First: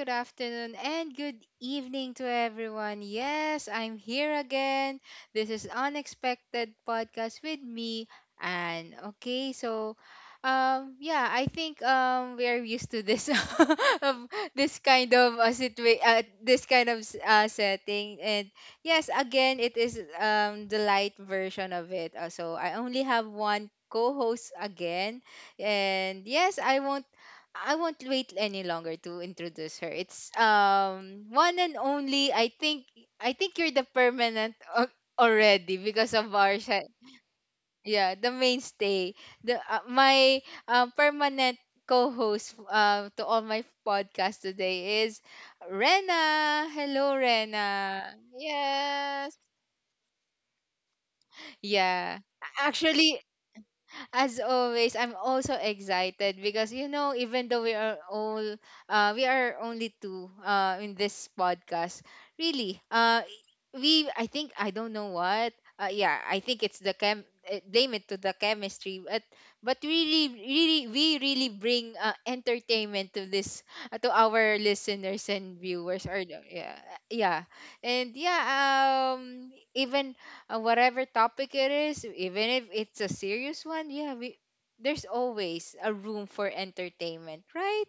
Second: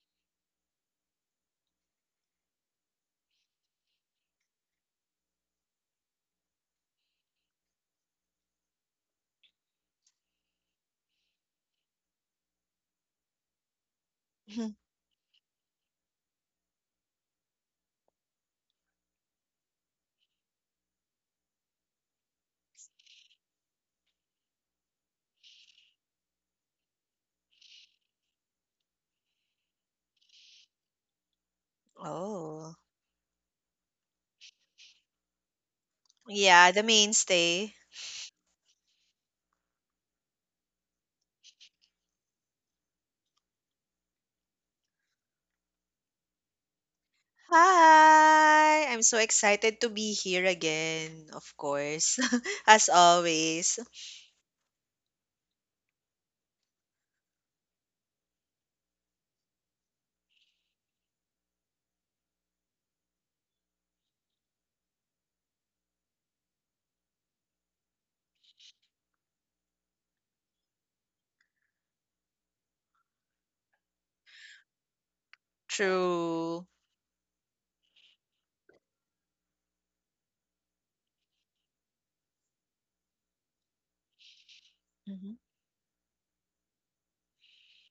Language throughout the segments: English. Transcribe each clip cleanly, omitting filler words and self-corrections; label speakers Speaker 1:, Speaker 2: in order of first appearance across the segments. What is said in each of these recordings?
Speaker 1: good afternoon, and good evening to everyone. Yes, I'm here again. This is Unexpected Podcast with me, Anne. Okay, so yeah, I think we are used to this of
Speaker 2: Mhm.
Speaker 1: this this kind of setting and yes, again it is the light version of it. So I only have one co-host again and yes, I won't wait any longer to introduce her. It's one and only. I
Speaker 2: Oh,
Speaker 1: think I think you're the permanent already because of our
Speaker 2: yeah, the mainstay.
Speaker 1: yeah, the mainstay. The my permanent co-host to all my podcast today is Rena. Hello, Rena.
Speaker 2: Hi! I'm so
Speaker 1: Yes.
Speaker 2: excited to be here again, of course,
Speaker 1: Yeah.
Speaker 2: as
Speaker 1: Actually,
Speaker 2: always.
Speaker 1: as always, I'm also excited because, you know, even though we are only two in this podcast, really, we I think I don't know what. Yeah, I think it's the chem. Blame it to the chemistry, but really, really, we really bring entertainment to this to our listeners and viewers.
Speaker 2: True.
Speaker 1: Yeah, yeah, and yeah. Even Whatever topic it is, even if it's a serious one, yeah, we there's
Speaker 2: Mhm.
Speaker 1: always a room for entertainment, right?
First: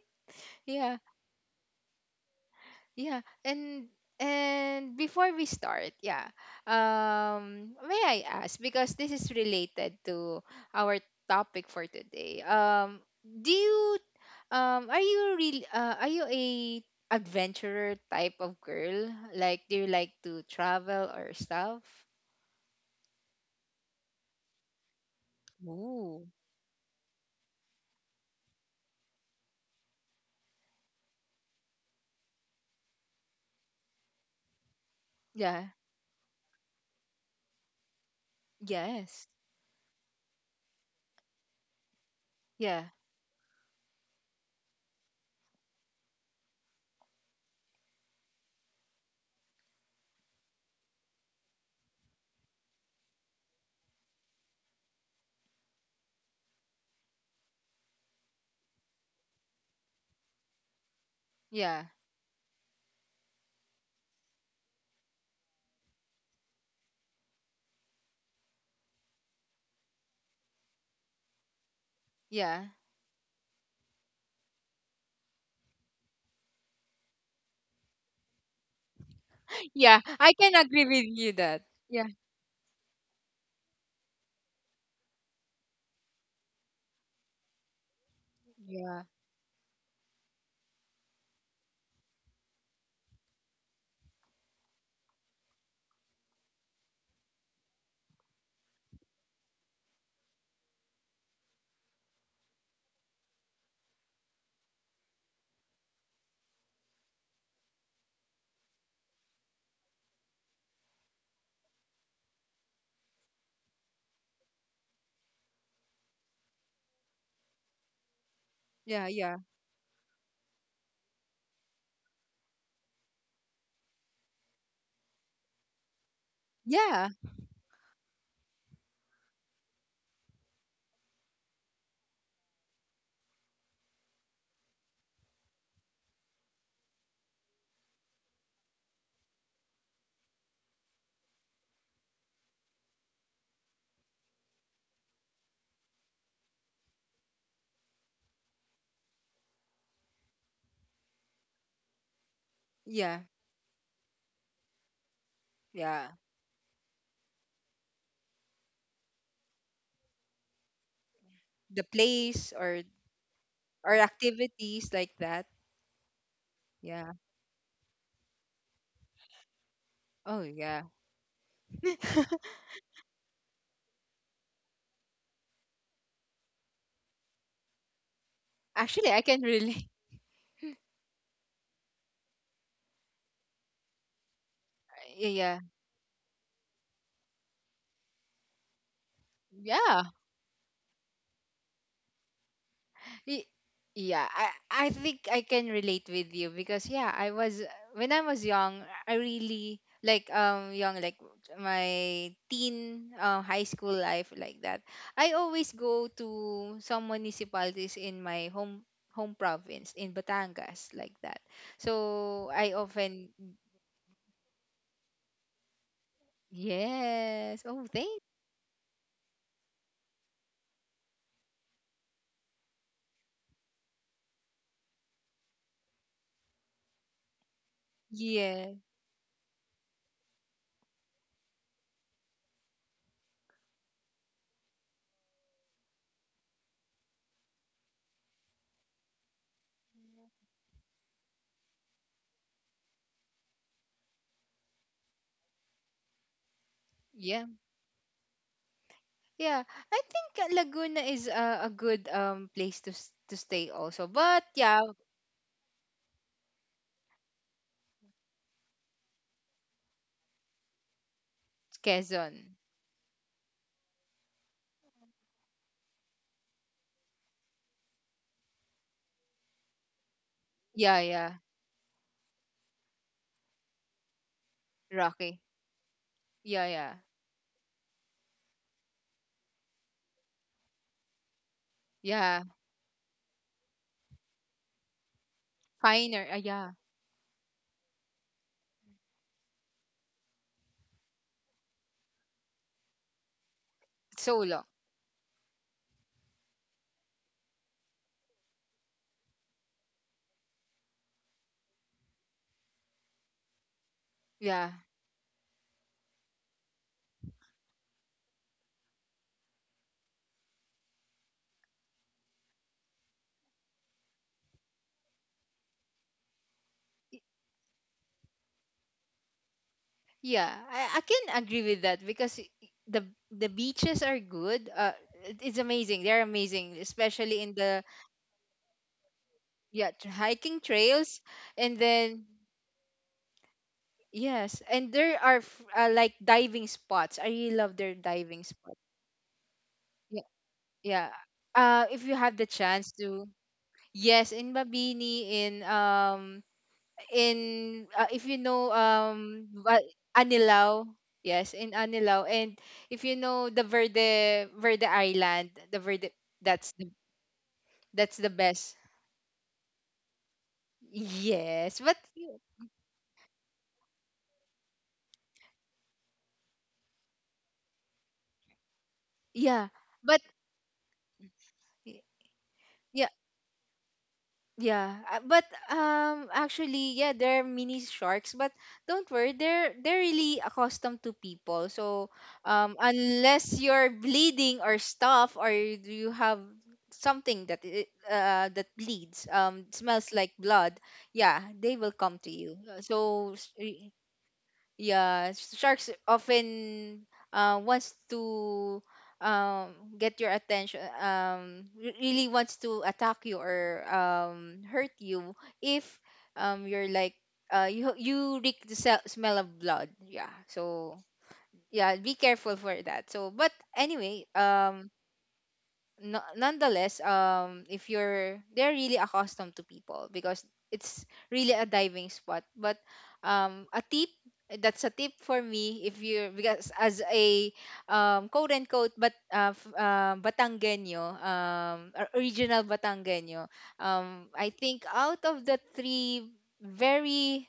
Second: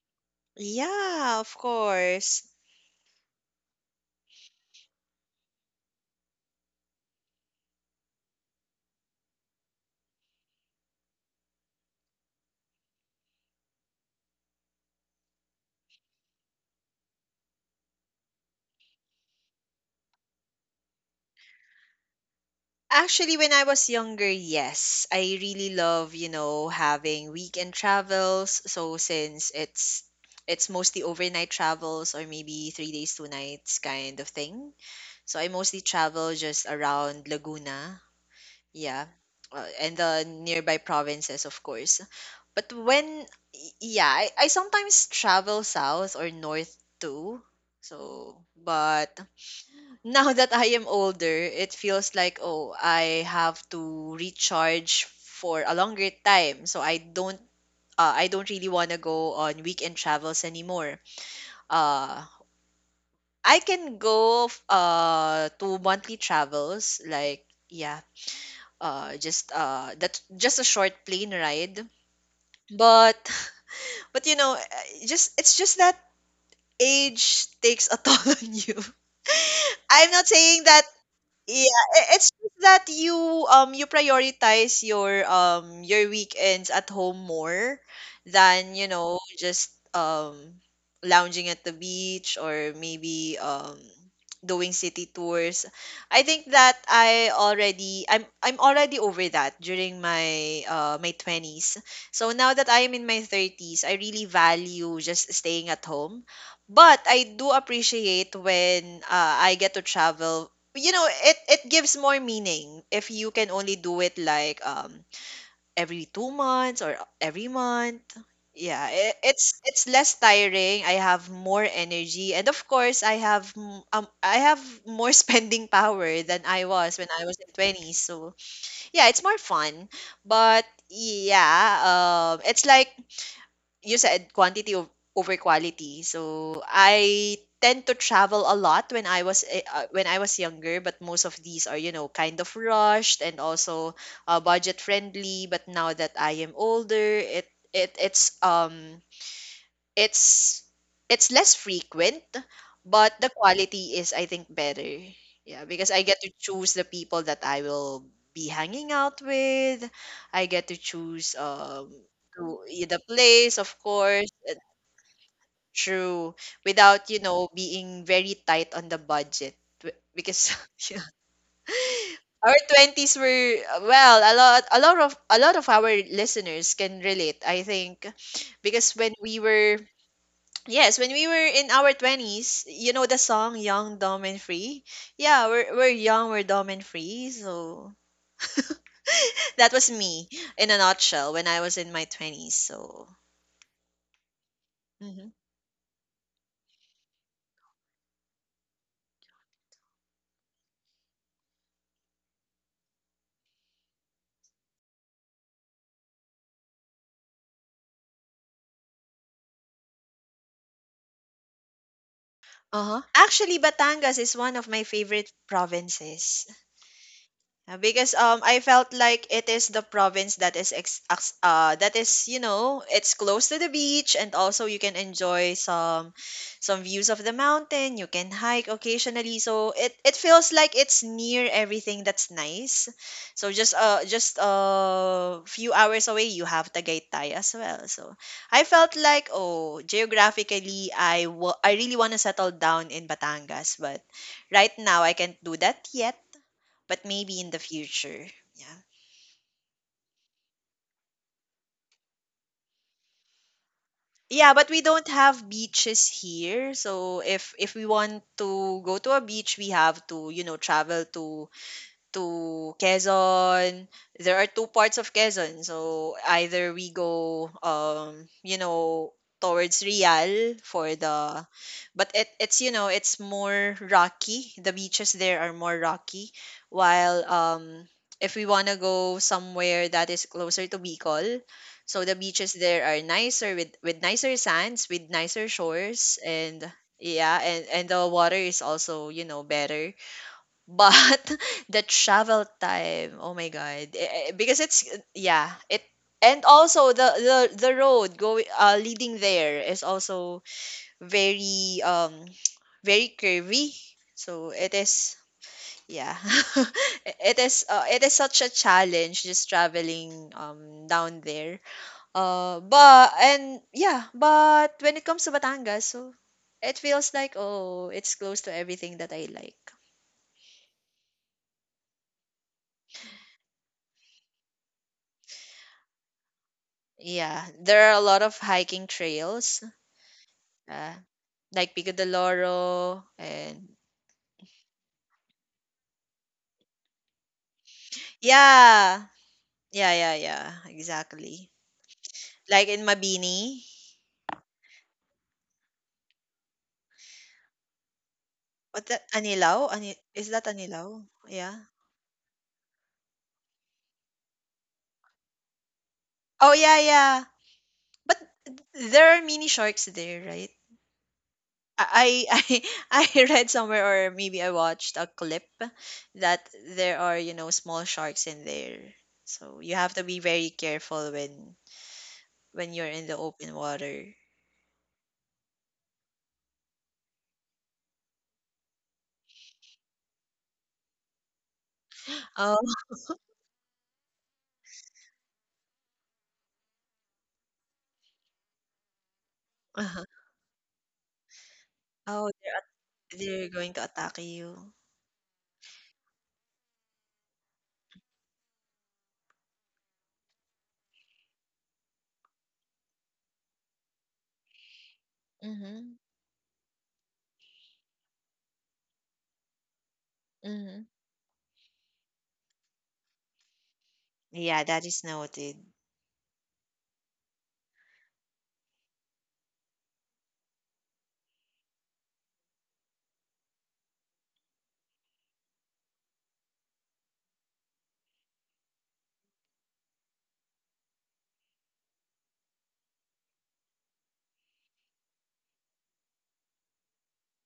Speaker 1: Yeah,
Speaker 2: Yeah, of course.
Speaker 1: yeah. And before we start, yeah, may I ask, because this is related to our topic for today. Do you Are you real are you a adventurer type of girl? Like, do you like to travel or stuff?
Speaker 2: Actually, when I was younger, yes, I really love,
Speaker 1: Ooh,
Speaker 2: having weekend travels. So since it's mostly overnight travels, or maybe 3 days, 2 nights kind of thing. So I
Speaker 1: yeah,
Speaker 2: mostly travel just around Laguna. Yeah.
Speaker 1: yes.
Speaker 2: And the nearby provinces, of course. But
Speaker 1: Yeah.
Speaker 2: when, yeah, I sometimes travel south or north too. So, but now that I am older, it feels like, oh, I have to recharge for a longer time. So I don't really want to go on weekend travels anymore.
Speaker 1: Yeah.
Speaker 2: Uh, I can go to monthly travels, like, yeah, just, that, just a short plane ride,
Speaker 1: Yeah.
Speaker 2: but just it's just that age takes a toll on you.
Speaker 1: Yeah,
Speaker 2: I'm not
Speaker 1: I can
Speaker 2: saying that.
Speaker 1: agree with you that.
Speaker 2: Yeah,
Speaker 1: Yeah.
Speaker 2: it's just that you, you prioritize your, your weekends at home more than,
Speaker 1: Yeah.
Speaker 2: just lounging at the beach, or maybe doing city tours. I think that I'm already over that during my 20s. So now that I am in my 30s, I really value just staying at home. But I do appreciate when, I get to travel. It gives more meaning if you can only do it, like, every 2 months or every month. Yeah,
Speaker 1: Yeah.
Speaker 2: it,
Speaker 1: Yeah.
Speaker 2: it's it's less tiring. I have more energy, and of course I have more spending power than I was when
Speaker 1: Yeah.
Speaker 2: I was in 20s. So yeah, it's more fun. But yeah, it's like you said, quantity over quality. So I tend to travel a lot when I was younger, but most of these are, kind of rushed, and also, budget friendly. But now that I am older, it it's it's less frequent, but
Speaker 1: Yeah.
Speaker 2: the quality is, I think, better. Yeah, because I
Speaker 1: Yeah.
Speaker 2: get to choose the people that I will be hanging out with. I get to choose,
Speaker 1: The place
Speaker 2: the place, of
Speaker 1: or
Speaker 2: course.
Speaker 1: activities like that.
Speaker 2: True. Without,
Speaker 1: Yeah.
Speaker 2: you know, being very tight on the budget.
Speaker 1: Oh
Speaker 2: Because,
Speaker 1: yeah.
Speaker 2: yeah, our twenties were, well, a lot of our listeners can relate, I think. Because
Speaker 1: Actually
Speaker 2: when
Speaker 1: I
Speaker 2: we
Speaker 1: can
Speaker 2: were
Speaker 1: really,
Speaker 2: yes, when we were in our twenties, you know the song Young, Dumb and Free? Yeah,
Speaker 1: yeah.
Speaker 2: we're young, we're dumb and free. So that was
Speaker 1: Yeah.
Speaker 2: me in a nutshell when I was in my twenties. So.
Speaker 1: Y- Yeah, I think
Speaker 2: Mhm.
Speaker 1: I can relate with you because yeah, I was when I was young, I really like young like my teen high school life like that. I always go to some municipalities in my home province in Batangas like that. So I
Speaker 2: Uh-huh.
Speaker 1: often
Speaker 2: Actually, Batangas is one of my favorite provinces.
Speaker 1: yes. Oh,
Speaker 2: Because,
Speaker 1: thank
Speaker 2: I felt like it is the province that is, it's close to the beach, and also you can enjoy some views of the mountain. You can hike
Speaker 1: yeah.
Speaker 2: occasionally, so it feels like it's near everything that's nice. So, just a few hours away, you have Tagaytay as well. So I felt like, oh, geographically, I really want to settle down in Batangas, but right now I can't do that yet, but maybe
Speaker 1: Yeah.
Speaker 2: in the future. Yeah.
Speaker 1: Yeah. I think Laguna is a good place to to stay also. But
Speaker 2: Yeah, but
Speaker 1: yeah,
Speaker 2: we don't have beaches here. So if we want to go to a beach, we have to, you know, travel to
Speaker 1: Quezon.
Speaker 2: to Quezon. There are two parts of Quezon. So either we go, towards Real, for
Speaker 1: Yeah, yeah.
Speaker 2: the but it, it's you know it's more rocky. The beaches
Speaker 1: Rocky.
Speaker 2: there are more rocky,
Speaker 1: Yeah, yeah.
Speaker 2: while if we want to go somewhere that is closer to Bicol, so the
Speaker 1: Yeah.
Speaker 2: beaches there are nicer, with nicer sands, with nicer shores,
Speaker 1: Finer.
Speaker 2: and
Speaker 1: Yeah.
Speaker 2: yeah, and the water is also, better. But the travel time, oh my god.
Speaker 1: So long.
Speaker 2: Because it's, yeah, it and also the road going, leading there is also very, very curvy. So
Speaker 1: Yeah.
Speaker 2: it is, yeah, it is such a challenge just traveling, down there. But, and yeah, but when it comes to Batangas, so it feels like, oh, it's close to everything that I like.
Speaker 1: Yeah. I can agree with that because the beaches are good. Uh, it's amazing. They're amazing, especially
Speaker 2: Yeah,
Speaker 1: in the
Speaker 2: there are a lot of hiking trails,
Speaker 1: yeah, hiking
Speaker 2: uh,
Speaker 1: trails
Speaker 2: like
Speaker 1: and
Speaker 2: Pico de
Speaker 1: then
Speaker 2: Loro, and
Speaker 1: yes, and there are like diving spots. I really love their diving spots.
Speaker 2: yeah, yeah, yeah,
Speaker 1: Yeah.
Speaker 2: yeah,
Speaker 1: Yeah.
Speaker 2: exactly.
Speaker 1: Uh, if you have the
Speaker 2: Like in
Speaker 1: chance to
Speaker 2: Mabini.
Speaker 1: yes, in Mabini, in if you know
Speaker 2: What that Anilao? Ani Is that
Speaker 1: Anilao,
Speaker 2: Anilao?
Speaker 1: yes,
Speaker 2: Yeah.
Speaker 1: in Anilao, and if you know the Verde,
Speaker 2: Oh
Speaker 1: that's
Speaker 2: yeah,
Speaker 1: the
Speaker 2: yeah.
Speaker 1: that's
Speaker 2: But
Speaker 1: the best,
Speaker 2: there are mini sharks there, right?
Speaker 1: yes but y-
Speaker 2: I I read somewhere, or maybe I watched a clip that there are, small sharks in there. So
Speaker 1: yeah
Speaker 2: you have to be
Speaker 1: but
Speaker 2: very careful when
Speaker 1: y-
Speaker 2: when you're
Speaker 1: yeah.
Speaker 2: in the open water.
Speaker 1: Yeah, but Actually yeah, there are mini sharks, but don't worry, they're really accustomed to people. So
Speaker 2: Oh.
Speaker 1: unless you're bleeding or stuff, or you have something that that bleeds,
Speaker 2: Uh-huh.
Speaker 1: smells like blood, yeah, they will come to
Speaker 2: Oh,
Speaker 1: you.
Speaker 2: they're they're going to attack you.
Speaker 1: Yeah, sharks often wants to get your attention. Really wants to attack you or hurt you if
Speaker 2: Mhm,
Speaker 1: um, you're like you reek smell of blood. Yeah,
Speaker 2: mhm.
Speaker 1: so yeah, be careful for that. But anyway,
Speaker 2: Yeah, that is noted.
Speaker 1: no, nonetheless, if you're they're really accustomed to people because it's really a diving spot. But a tip that's a tip for me. If you're, because as a quote unquote Batanggenyo, or original Batanggenyo, I think out of the three very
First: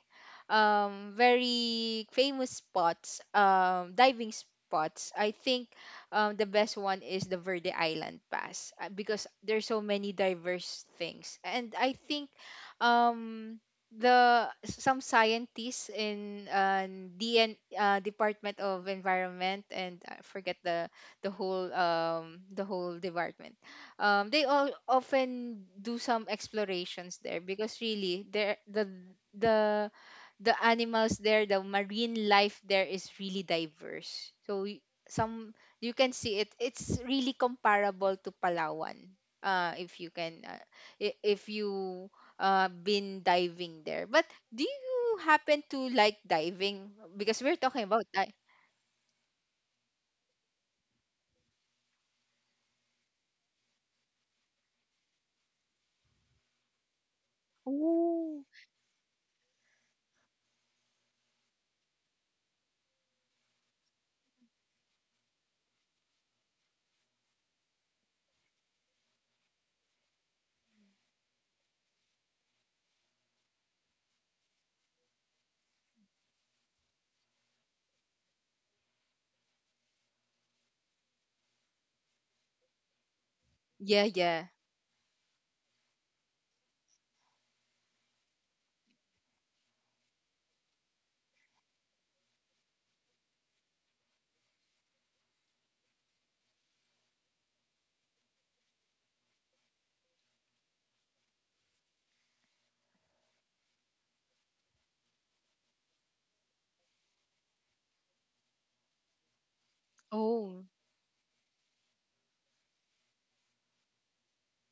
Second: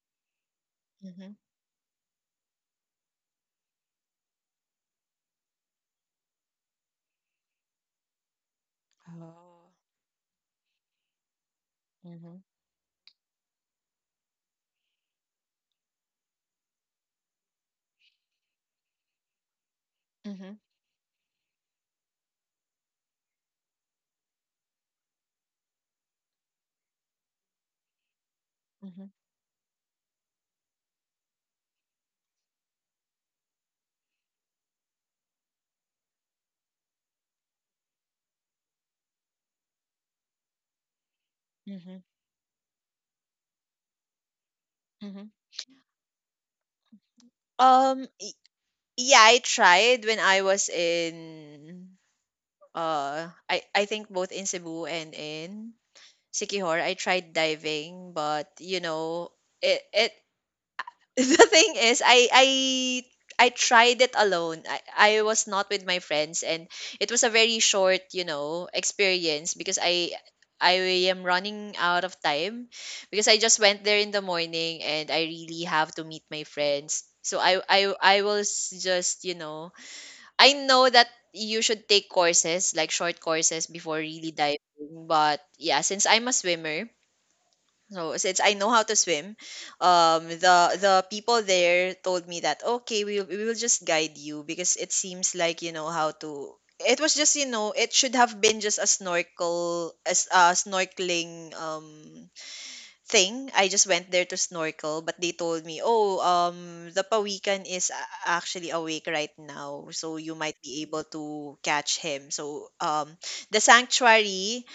Speaker 2: Mhm.
Speaker 1: very famous spots diving spots, I think the best one is the Verde Island Pass, because there's
Speaker 2: Oh.
Speaker 1: so many diverse things. And I think
Speaker 2: Mhm,
Speaker 1: um, the some scientists in DN, Department of Environment, and I forget
Speaker 2: mhm,
Speaker 1: the the whole department. They all often do some explorations there because really there
Speaker 2: mhm,
Speaker 1: the the animals there, the marine life there is really diverse. So y- some You can see it. It's really comparable to Palawan. If you can, I- if
Speaker 2: mhm,
Speaker 1: you been diving there. But do you
Speaker 2: mhm.
Speaker 1: happen to like diving? Because we're talking
Speaker 2: Um,
Speaker 1: about
Speaker 2: y- yeah, I tried when I was in, I think both in Cebu and in Sikihor. I tried diving,
Speaker 1: oh,
Speaker 2: but, you know, it the thing is, I tried it alone. I was not with my friends, and it was a very short, experience, because I am running out of time, because I just went there in the morning and I really have to meet my friends. So I was just, you know, I know that you should take courses, like short courses, before
Speaker 1: yeah,
Speaker 2: really
Speaker 1: yeah.
Speaker 2: diving, but yeah, since I'm a swimmer, no, since I know how to swim, the people there told me that, okay, we will just guide you because it seems like you know how to. It was just, it should have been just, a snorkeling, thing. I just went there to snorkel, but they told me, oh, the pawikan is, actually awake right now, so you might
Speaker 1: Oh,
Speaker 2: be able to catch him. So, the sanctuary,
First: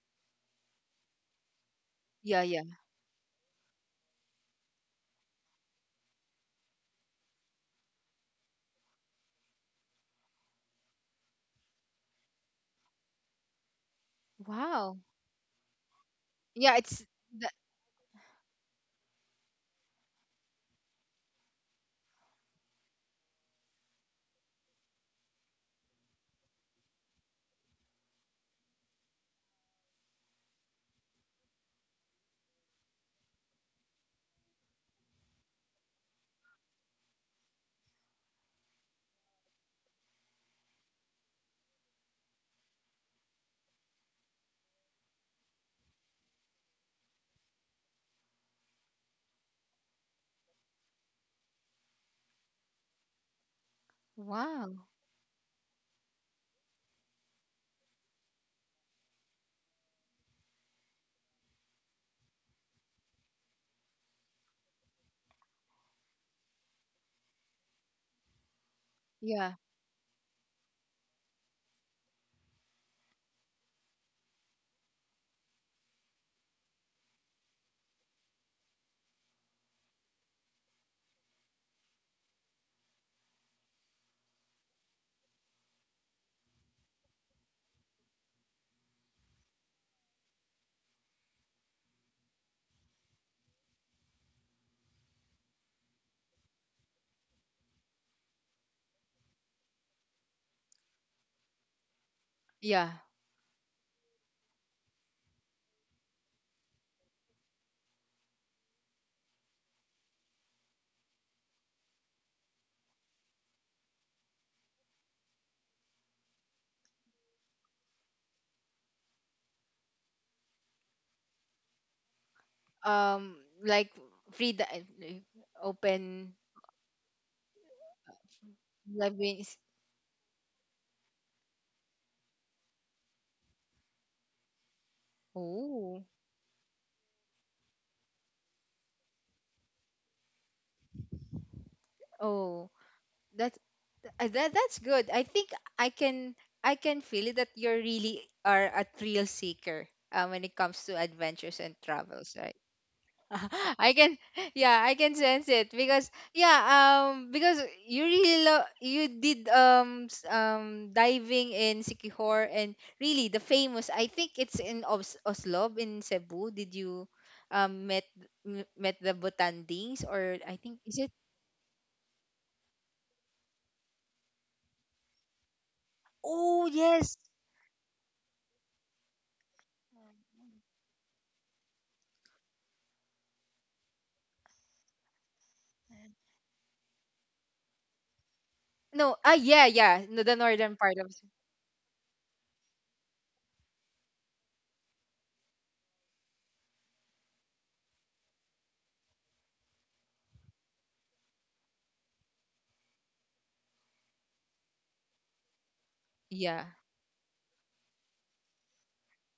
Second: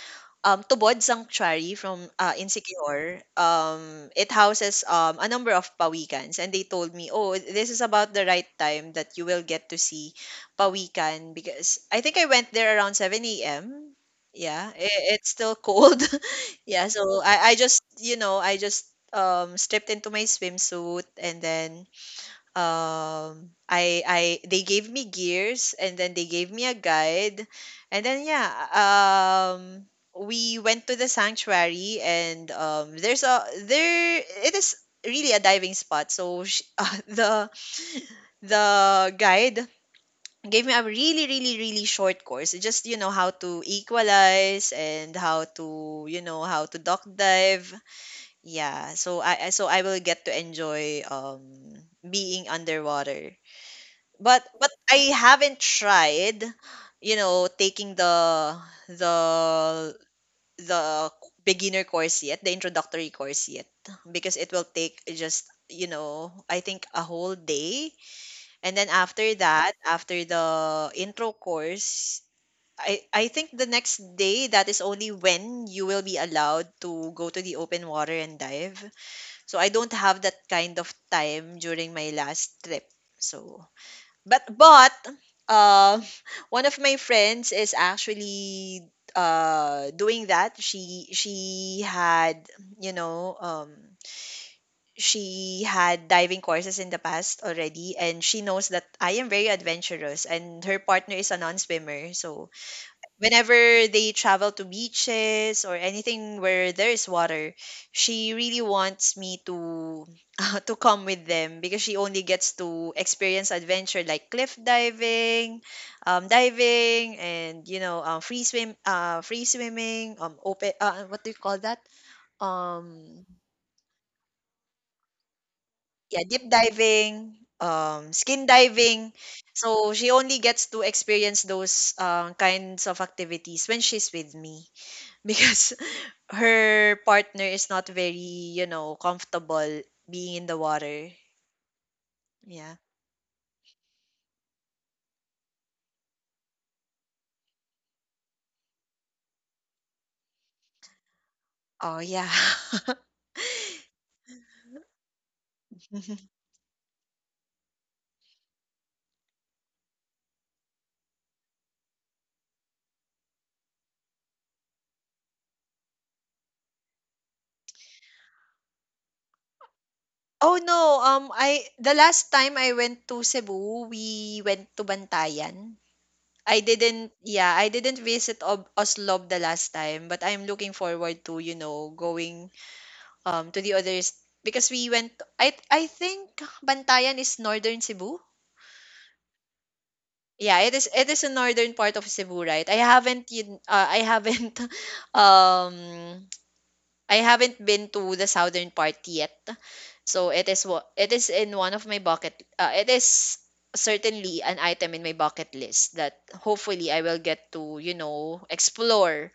Speaker 2: Tubod Sanctuary from,
Speaker 1: yeah, yeah.
Speaker 2: Insecure, it houses, a number of pawikans. And they told me, oh, this is about the right time that you will get to see pawikan. Because I think I went there around 7 a.m. Yeah,
Speaker 1: Wow.
Speaker 2: it's still cold.
Speaker 1: Yeah,
Speaker 2: Yeah, so
Speaker 1: the,
Speaker 2: I just stripped into my swimsuit. And then, I they gave me gears, and then they gave me a guide. And then, yeah, um we went to the sanctuary. And, there, it is really a diving spot, so sh the guide gave me a really, really, really short course, just, how to equalize, and how to duck dive. Yeah, so so I will get to enjoy, being underwater. But
Speaker 1: wow.
Speaker 2: I haven't tried, taking the the beginner course yet, the introductory course yet, because it will take, just, I think, a whole day, and then after
Speaker 1: Yeah,
Speaker 2: that, after the intro course, I think the next day, that is only when you will be allowed to go to the open water and dive. So I don't have that kind of time during my last trip. So, but uh, one of my friends is actually, doing that. She she had you know um she had diving courses in the past already, and she knows that I am very adventurous, and her partner is a non-swimmer. So
Speaker 1: yeah.
Speaker 2: whenever they travel to beaches or anything where there is water, she really wants me to to come with them, because she only gets to experience adventure, like cliff diving, diving, and, free swimming, open, what do you call that? Um,
Speaker 1: Um, like free di- like,
Speaker 2: yeah,
Speaker 1: Open
Speaker 2: deep diving, skin diving.
Speaker 1: Lebanese.
Speaker 2: So she only gets to experience those, kinds of activities when she's with me, because
Speaker 1: Oh,
Speaker 2: her partner is not very, comfortable being in the water.
Speaker 1: oh,
Speaker 2: Yeah.
Speaker 1: that that that's good. I think I can I can feel it that you really are a thrill seeker when it comes to adventures and
Speaker 2: Oh yeah.
Speaker 1: travels, right? I can, yeah, I can sense it because yeah, because you really love you did diving in Sikihor, and really the famous, I think it's in Oslo in Cebu. Did you um met met the Butandings, or I
Speaker 2: Oh
Speaker 1: think
Speaker 2: no,
Speaker 1: is it
Speaker 2: I the last time I went to Cebu, we went to Bantayan. I
Speaker 1: oh
Speaker 2: didn't
Speaker 1: yes.
Speaker 2: yeah, I didn't visit Oslob the last time, but I'm looking forward to, going to the others, because we went I think Bantayan is northern Cebu.
Speaker 1: No, yeah, yeah, no, the
Speaker 2: Yeah, it
Speaker 1: northern
Speaker 2: is
Speaker 1: part
Speaker 2: it
Speaker 1: of,
Speaker 2: is a northern part of Cebu, right? I haven't um I haven't been to the southern part yet. So it is what it is. In one of my bucket It is certainly an item in my bucket list that
Speaker 1: yeah,
Speaker 2: hopefully I will get to, explore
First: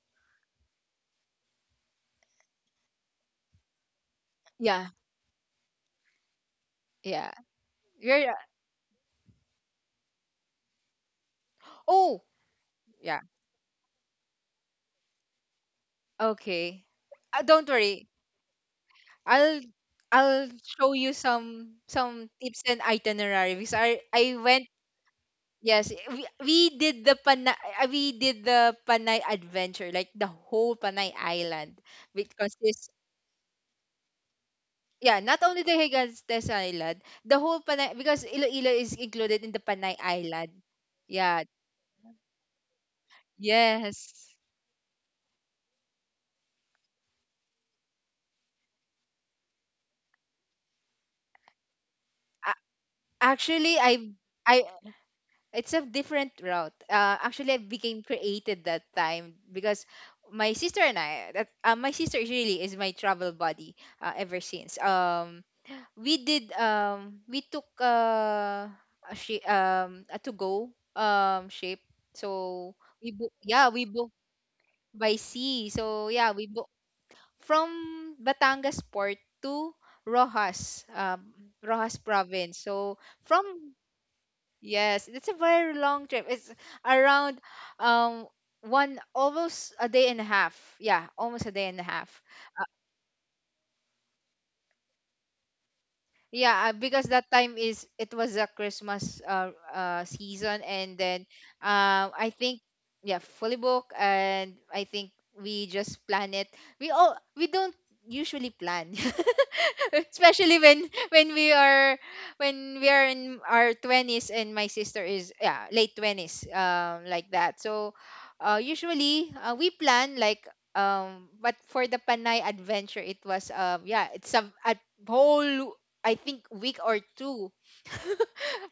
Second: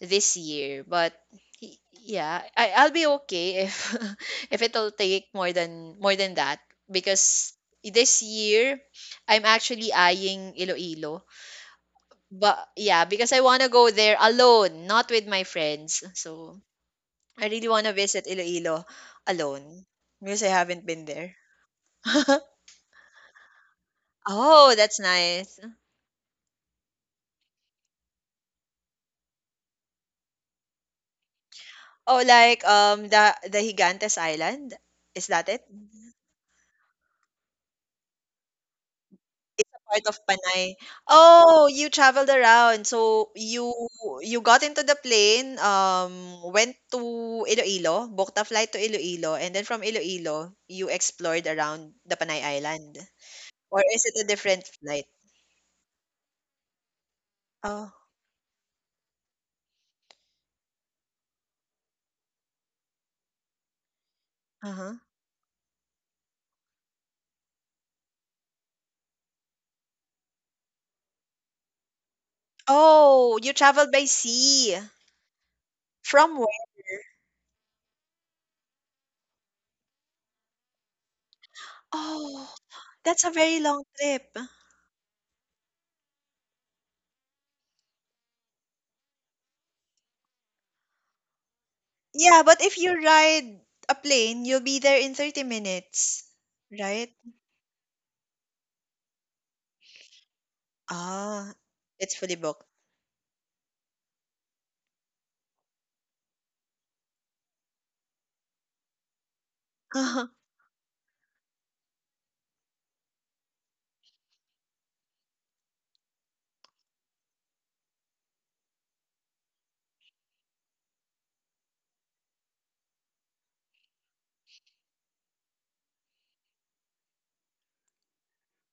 Speaker 2: this year. But yeah, I'll be okay if if
Speaker 1: yeah,
Speaker 2: it'll take more than that,
Speaker 1: yeah.
Speaker 2: because this
Speaker 1: You're, uh,
Speaker 2: year I'm actually eyeing Iloilo,
Speaker 1: oh,
Speaker 2: but yeah,
Speaker 1: yeah,
Speaker 2: because I want to go there alone, not with my friends. So
Speaker 1: okay.
Speaker 2: I really
Speaker 1: Don't
Speaker 2: want to
Speaker 1: worry,
Speaker 2: visit Iloilo
Speaker 1: I'll,
Speaker 2: alone, because I
Speaker 1: I'll
Speaker 2: haven't
Speaker 1: show
Speaker 2: been
Speaker 1: you
Speaker 2: there.
Speaker 1: some tips and itinerary because I went.
Speaker 2: Oh, that's nice.
Speaker 1: Yes, we did the Panay, we did the Panay adventure, like the whole Panay Island,
Speaker 2: Oh,
Speaker 1: which
Speaker 2: like
Speaker 1: consists
Speaker 2: the Higantes Island.
Speaker 1: yeah,
Speaker 2: Is
Speaker 1: not
Speaker 2: that
Speaker 1: only
Speaker 2: it?
Speaker 1: the Higantes Island, the whole Panay, because Iloilo is included in the
Speaker 2: It's a
Speaker 1: Panay
Speaker 2: part of
Speaker 1: Island.
Speaker 2: Panay.
Speaker 1: Yeah,
Speaker 2: Oh, you traveled around. So you
Speaker 1: yes.
Speaker 2: you got into the plane, went to Iloilo, booked a flight to Iloilo, and then from Iloilo, you explored around the Panay
Speaker 1: A-
Speaker 2: Island.
Speaker 1: Actually,
Speaker 2: Or is it a
Speaker 1: I
Speaker 2: different flight?
Speaker 1: it's a different route. Actually, I
Speaker 2: Oh,
Speaker 1: became created that time because my sister and I that my sister is really is my travel buddy ever since.
Speaker 2: uh-huh.
Speaker 1: We did we took a shi a to go ship. So we book
Speaker 2: Oh, you
Speaker 1: yeah we
Speaker 2: traveled by
Speaker 1: book
Speaker 2: sea.
Speaker 1: by sea. So yeah,
Speaker 2: From
Speaker 1: we
Speaker 2: where?
Speaker 1: book from Batangas Port to Rojas, Rojas
Speaker 2: Oh,
Speaker 1: Province. So
Speaker 2: that's a
Speaker 1: from
Speaker 2: very long trip.
Speaker 1: yes, it's a very long trip. It's around um one almost a day and a half. Yeah, almost a day and a half.
Speaker 2: Yeah, but if you ride a plane, you'll be there in 30 minutes,
Speaker 1: Yeah, because
Speaker 2: right?
Speaker 1: that time is it was a Christmas season, and then
Speaker 2: Ah, it's
Speaker 1: I
Speaker 2: fully
Speaker 1: think,
Speaker 2: booked.
Speaker 1: yeah, fully booked, and I think we just plan it. We don't usually plan.
Speaker 2: Uh-huh.
Speaker 1: Especially when we are in our 20s, and my sister is yeah, late 20s like that. So usually we plan like but for the Panay adventure, it was yeah, it's a whole, I think, week or two,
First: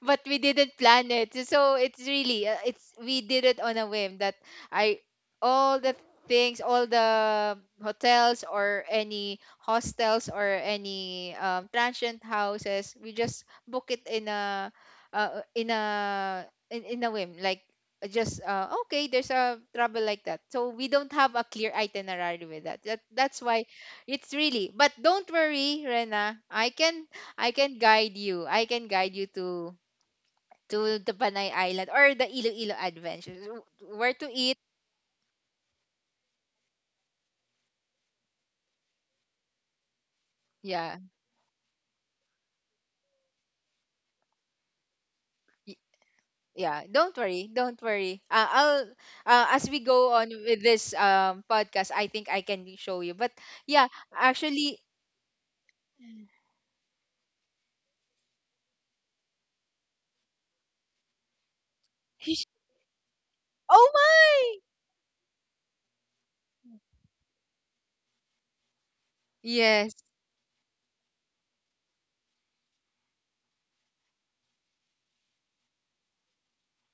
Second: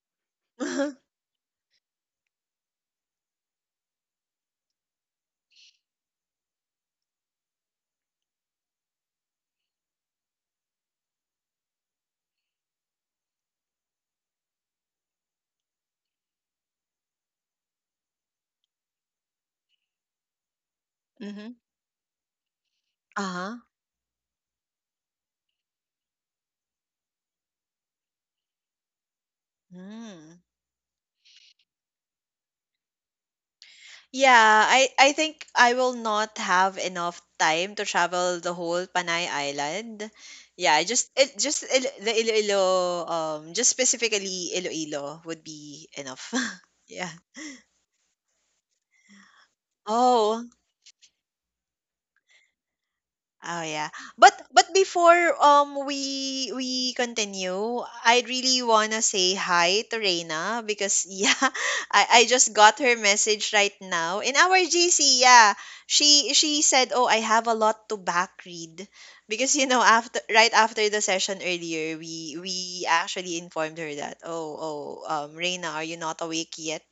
Speaker 1: but we didn't
Speaker 2: Uh-huh.
Speaker 1: plan it. So it's really it's we did it on a whim. That I all the things, all the hotels or any hostels or any transient houses, we just book it in a in a whim, like just okay, there's a trouble like that, so we don't have a
Speaker 2: Mm-hmm.
Speaker 1: clear itinerary with that. That's
Speaker 2: Uh-huh.
Speaker 1: why it's really, but don't worry, Rena, I can guide you. I can guide you
Speaker 2: Mm.
Speaker 1: to the Panay Island or the Iloilo Adventures. Where to eat?
Speaker 2: Yeah, I think I will not have enough time to travel the whole Panay Island. Yeah,
Speaker 1: Yeah.
Speaker 2: just it just the Iloilo just specifically Iloilo would
Speaker 1: Y-
Speaker 2: be enough.
Speaker 1: Yeah,
Speaker 2: Yeah.
Speaker 1: don't worry, don't worry. I'll, as we go on
Speaker 2: Oh.
Speaker 1: with this podcast, I think I can show you. But
Speaker 2: Oh
Speaker 1: yeah,
Speaker 2: yeah. But
Speaker 1: actually,
Speaker 2: before we continue, I really wanna say hi to Reina, because yeah, I just got her message right
Speaker 1: oh
Speaker 2: now. In
Speaker 1: my,
Speaker 2: our GC, yeah. She said, oh, I have a lot to back read. Because you know,
Speaker 1: yes,
Speaker 2: after right after the session earlier, we actually informed her that, Reina, are you not awake yet?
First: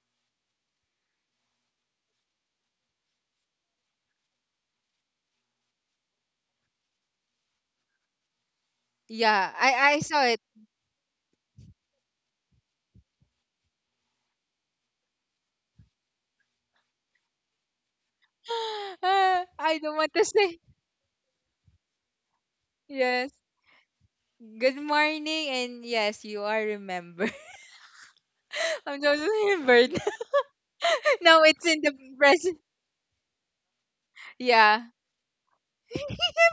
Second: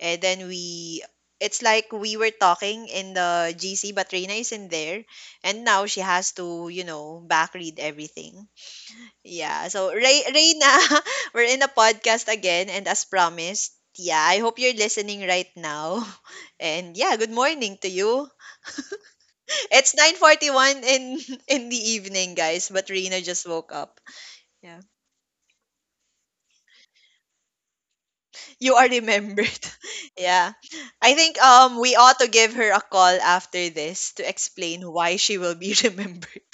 Speaker 2: And then we, it's like we were talking in the GC, but Reina is in there and now she has to, you know, back read everything.
Speaker 1: yeah,
Speaker 2: Yeah. So
Speaker 1: I
Speaker 2: Ray
Speaker 1: saw it.
Speaker 2: Reyna, we're in a podcast again and as promised, yeah, I hope you're listening right now. And yeah, good morning to you.
Speaker 1: Ah, I
Speaker 2: It's
Speaker 1: don't want to say
Speaker 2: 9:41 in in the evening, guys, but Reina
Speaker 1: yes.
Speaker 2: just woke up.
Speaker 1: Good
Speaker 2: Yeah.
Speaker 1: morning, and yes, you are remembered.
Speaker 2: You are
Speaker 1: I'm just
Speaker 2: remembered.
Speaker 1: remembered.
Speaker 2: Yeah. I think
Speaker 1: Now it's in the
Speaker 2: we ought to give
Speaker 1: present.
Speaker 2: her a call after this to
Speaker 1: Yeah,
Speaker 2: explain why she will be remembered.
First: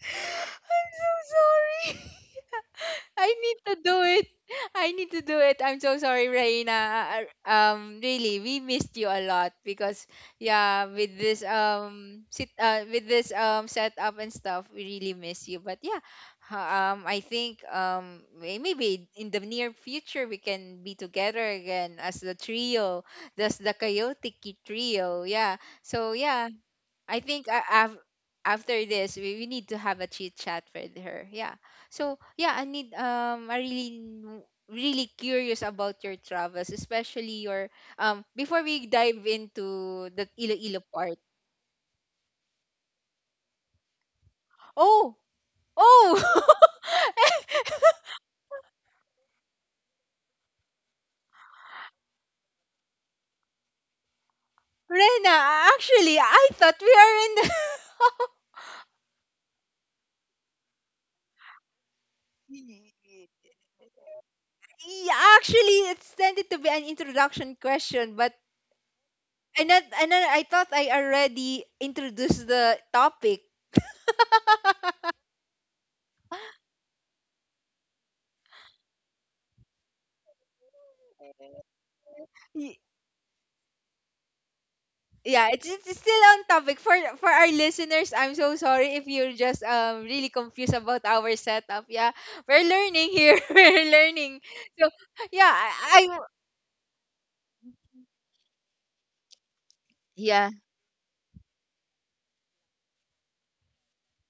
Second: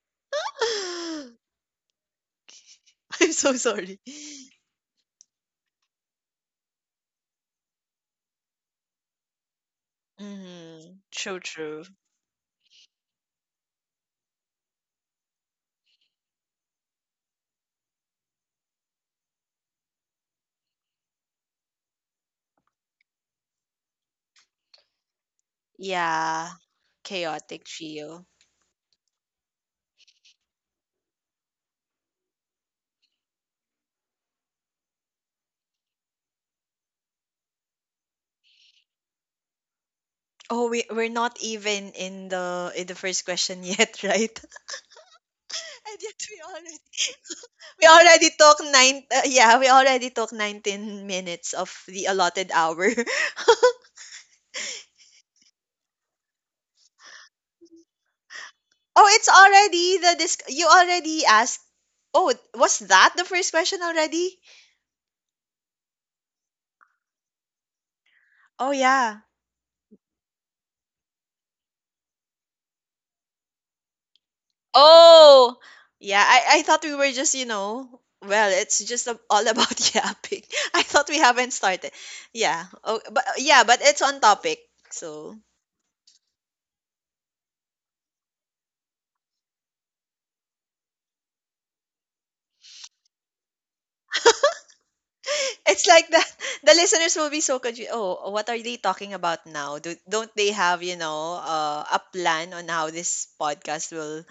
Speaker 1: I'm so sorry. I
Speaker 2: I'm so
Speaker 1: need to do
Speaker 2: sorry.
Speaker 1: it. I need to do it. I'm so sorry, Raina. Really, we missed you a lot because yeah,
Speaker 2: Mhm.
Speaker 1: with this
Speaker 2: True, true.
Speaker 1: sit with this setup and stuff, we really miss you. But yeah, I think maybe in the near future we can be together again as the trio, that's the chaotic trio. Yeah. So yeah,
Speaker 2: Yeah.
Speaker 1: I think
Speaker 2: Chaotic
Speaker 1: I've,
Speaker 2: trio.
Speaker 1: after this we need to have a chit chat with her. Yeah. So yeah, I need I really n- really curious about your travels, especially your before we dive into the
Speaker 2: Oh,
Speaker 1: Iloilo
Speaker 2: we're
Speaker 1: part.
Speaker 2: not even in the first question yet, right?
Speaker 1: Oh,
Speaker 2: And yet we
Speaker 1: oh,
Speaker 2: already, we already took 19 minutes of the allotted hour.
Speaker 1: Rena, actually I thought we are in the
Speaker 2: Oh, it's already the disc. You already asked. Oh, was that the first question already?
Speaker 1: yeah, actually it's tended to be an introduction question, but
Speaker 2: Oh yeah.
Speaker 1: not, I thought I already introduced the topic.
Speaker 2: Oh, yeah. I thought we were just, you know, well, it's just all about yapping. I thought we haven't started. Yeah. Oh, but yeah, but it's on topic. So
Speaker 1: Yeah, it's still on topic for our listeners. I'm so sorry if you're just really confused about our setup. Yeah, we're learning here. We're learning. So yeah,
Speaker 2: it's like
Speaker 1: I
Speaker 2: that. The listeners will be so confused. Oh, what are they talking about now? Don't they
Speaker 1: yeah,
Speaker 2: have, you know, a plan on how this podcast will?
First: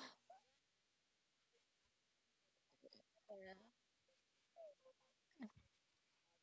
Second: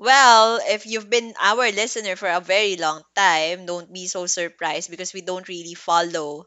Speaker 2: Well, if you've been our listener for a very long time, don't be so surprised because we don't really follow,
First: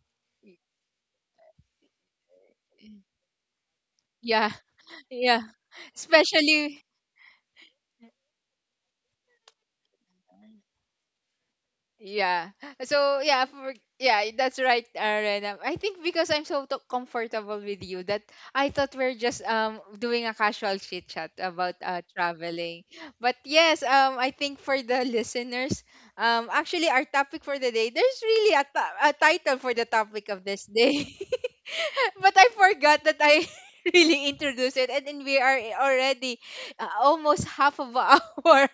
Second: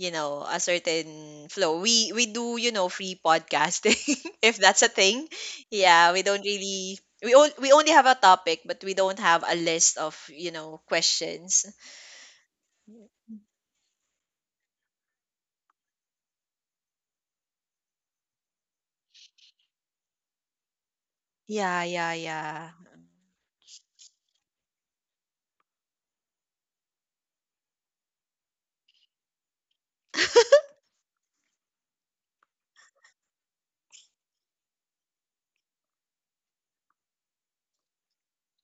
Speaker 2: you know, a certain flow. We do, you know, free podcasting,
Speaker 1: yeah,
Speaker 2: if that's a thing.
Speaker 1: yeah.
Speaker 2: Yeah, we don't
Speaker 1: Especially
Speaker 2: really we, on, we only have a topic but we don't have a list of, you know, questions.
Speaker 1: yeah. So yeah, for yeah, that's right, Rena. I think because I'm so comfortable with you that I thought we're just doing a casual chit chat about
Speaker 2: Yeah yeah yeah.
Speaker 1: traveling. But yes, I think for the listeners, actually our topic for the day, there's really a title for the topic of this day. But I forgot that I really introduced it, and then we are already almost half of an hour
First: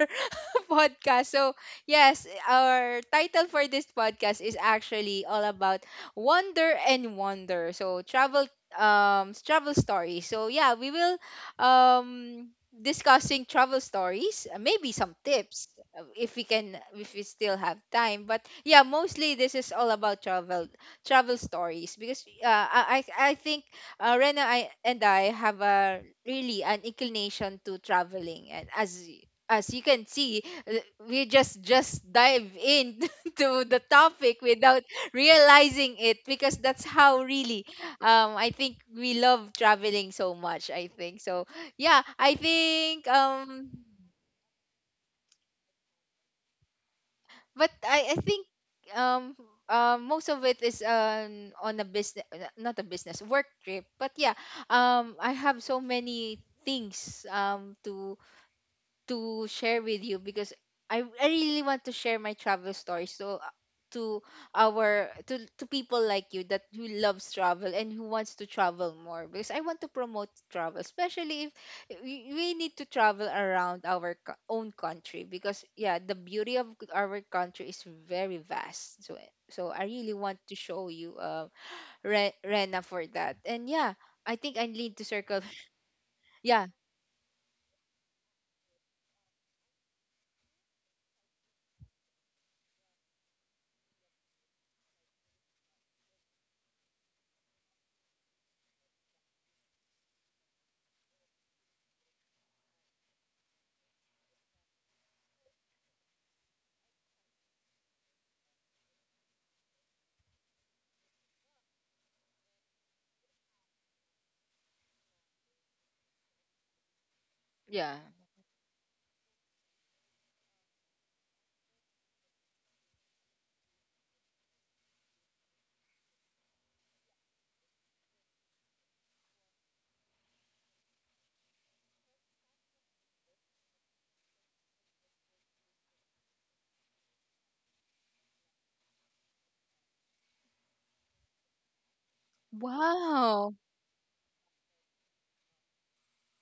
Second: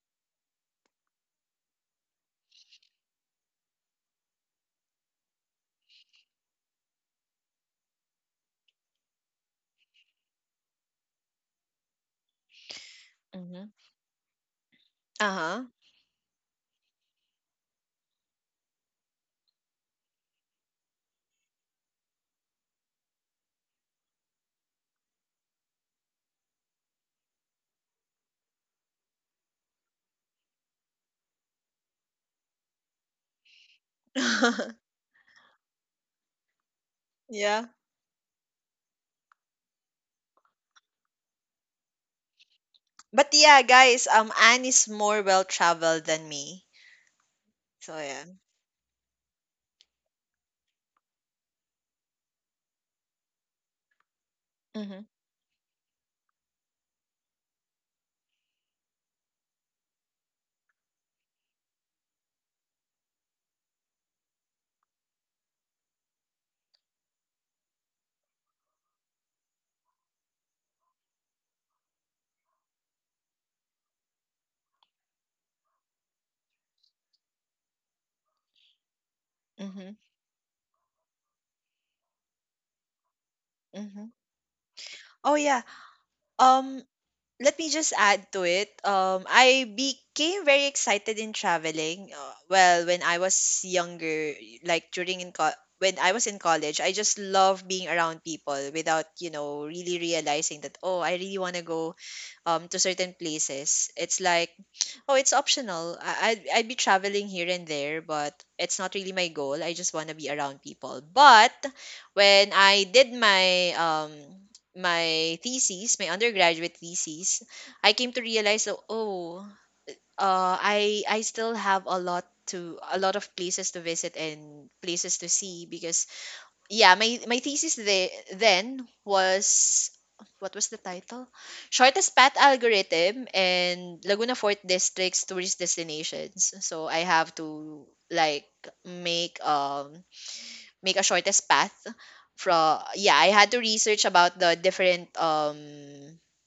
Speaker 1: podcast. So, yes, our title for this podcast is actually all about wonder and wonder. So, travel travel stories. So, yeah, we will discussing
Speaker 2: Mm-hmm.
Speaker 1: travel stories, maybe some
Speaker 2: Uh-huh.
Speaker 1: tips if we still have time. But yeah, mostly this is all about travel stories because I think Rena I, and I have a really an inclination to traveling, and as as you can see, uh, we just dive in to the topic without realizing it, because that's how
Speaker 2: Yeah.
Speaker 1: really, I think, we love traveling so much. I think so. Yeah, I think
Speaker 2: But yeah, guys, Anne is more well traveled than me,
Speaker 1: but
Speaker 2: so
Speaker 1: I I
Speaker 2: yeah.
Speaker 1: think um most of it is on a business not a business work trip. But yeah,
Speaker 2: Mm-hmm.
Speaker 1: I have so many things to share with you, because I really want to share my travel story. So to to people like you that who loves travel and who wants to travel more, because I want to promote travel, especially if we need to travel around our own country, because yeah, the beauty of our country is very vast. So, so I
Speaker 2: Mm-hmm.
Speaker 1: really want to show you, Rena, for that. And yeah,
Speaker 2: Mm-hmm.
Speaker 1: I think I need to
Speaker 2: Oh
Speaker 1: circle.
Speaker 2: yeah.
Speaker 1: Yeah.
Speaker 2: um Let me just add to it. I became very excited in traveling. Well, when I was younger, like when I was in college, I just love being around people without, you know, really realizing that oh, I really want to go to certain places. It's like, oh, it's optional. I'd be traveling here and there, but it's not really my goal. I just want to be around people. But when I did my my thesis, my undergraduate thesis, I
Speaker 1: Yeah.
Speaker 2: came to realize that oh, I still have a lot of places to visit and places to see, because yeah, my thesis then was, what was the title? Shortest path algorithm and Laguna Fort District's tourist destinations. So I have to, like, make um make a shortest path from, yeah, I had
Speaker 1: Wow.
Speaker 2: to research about the different um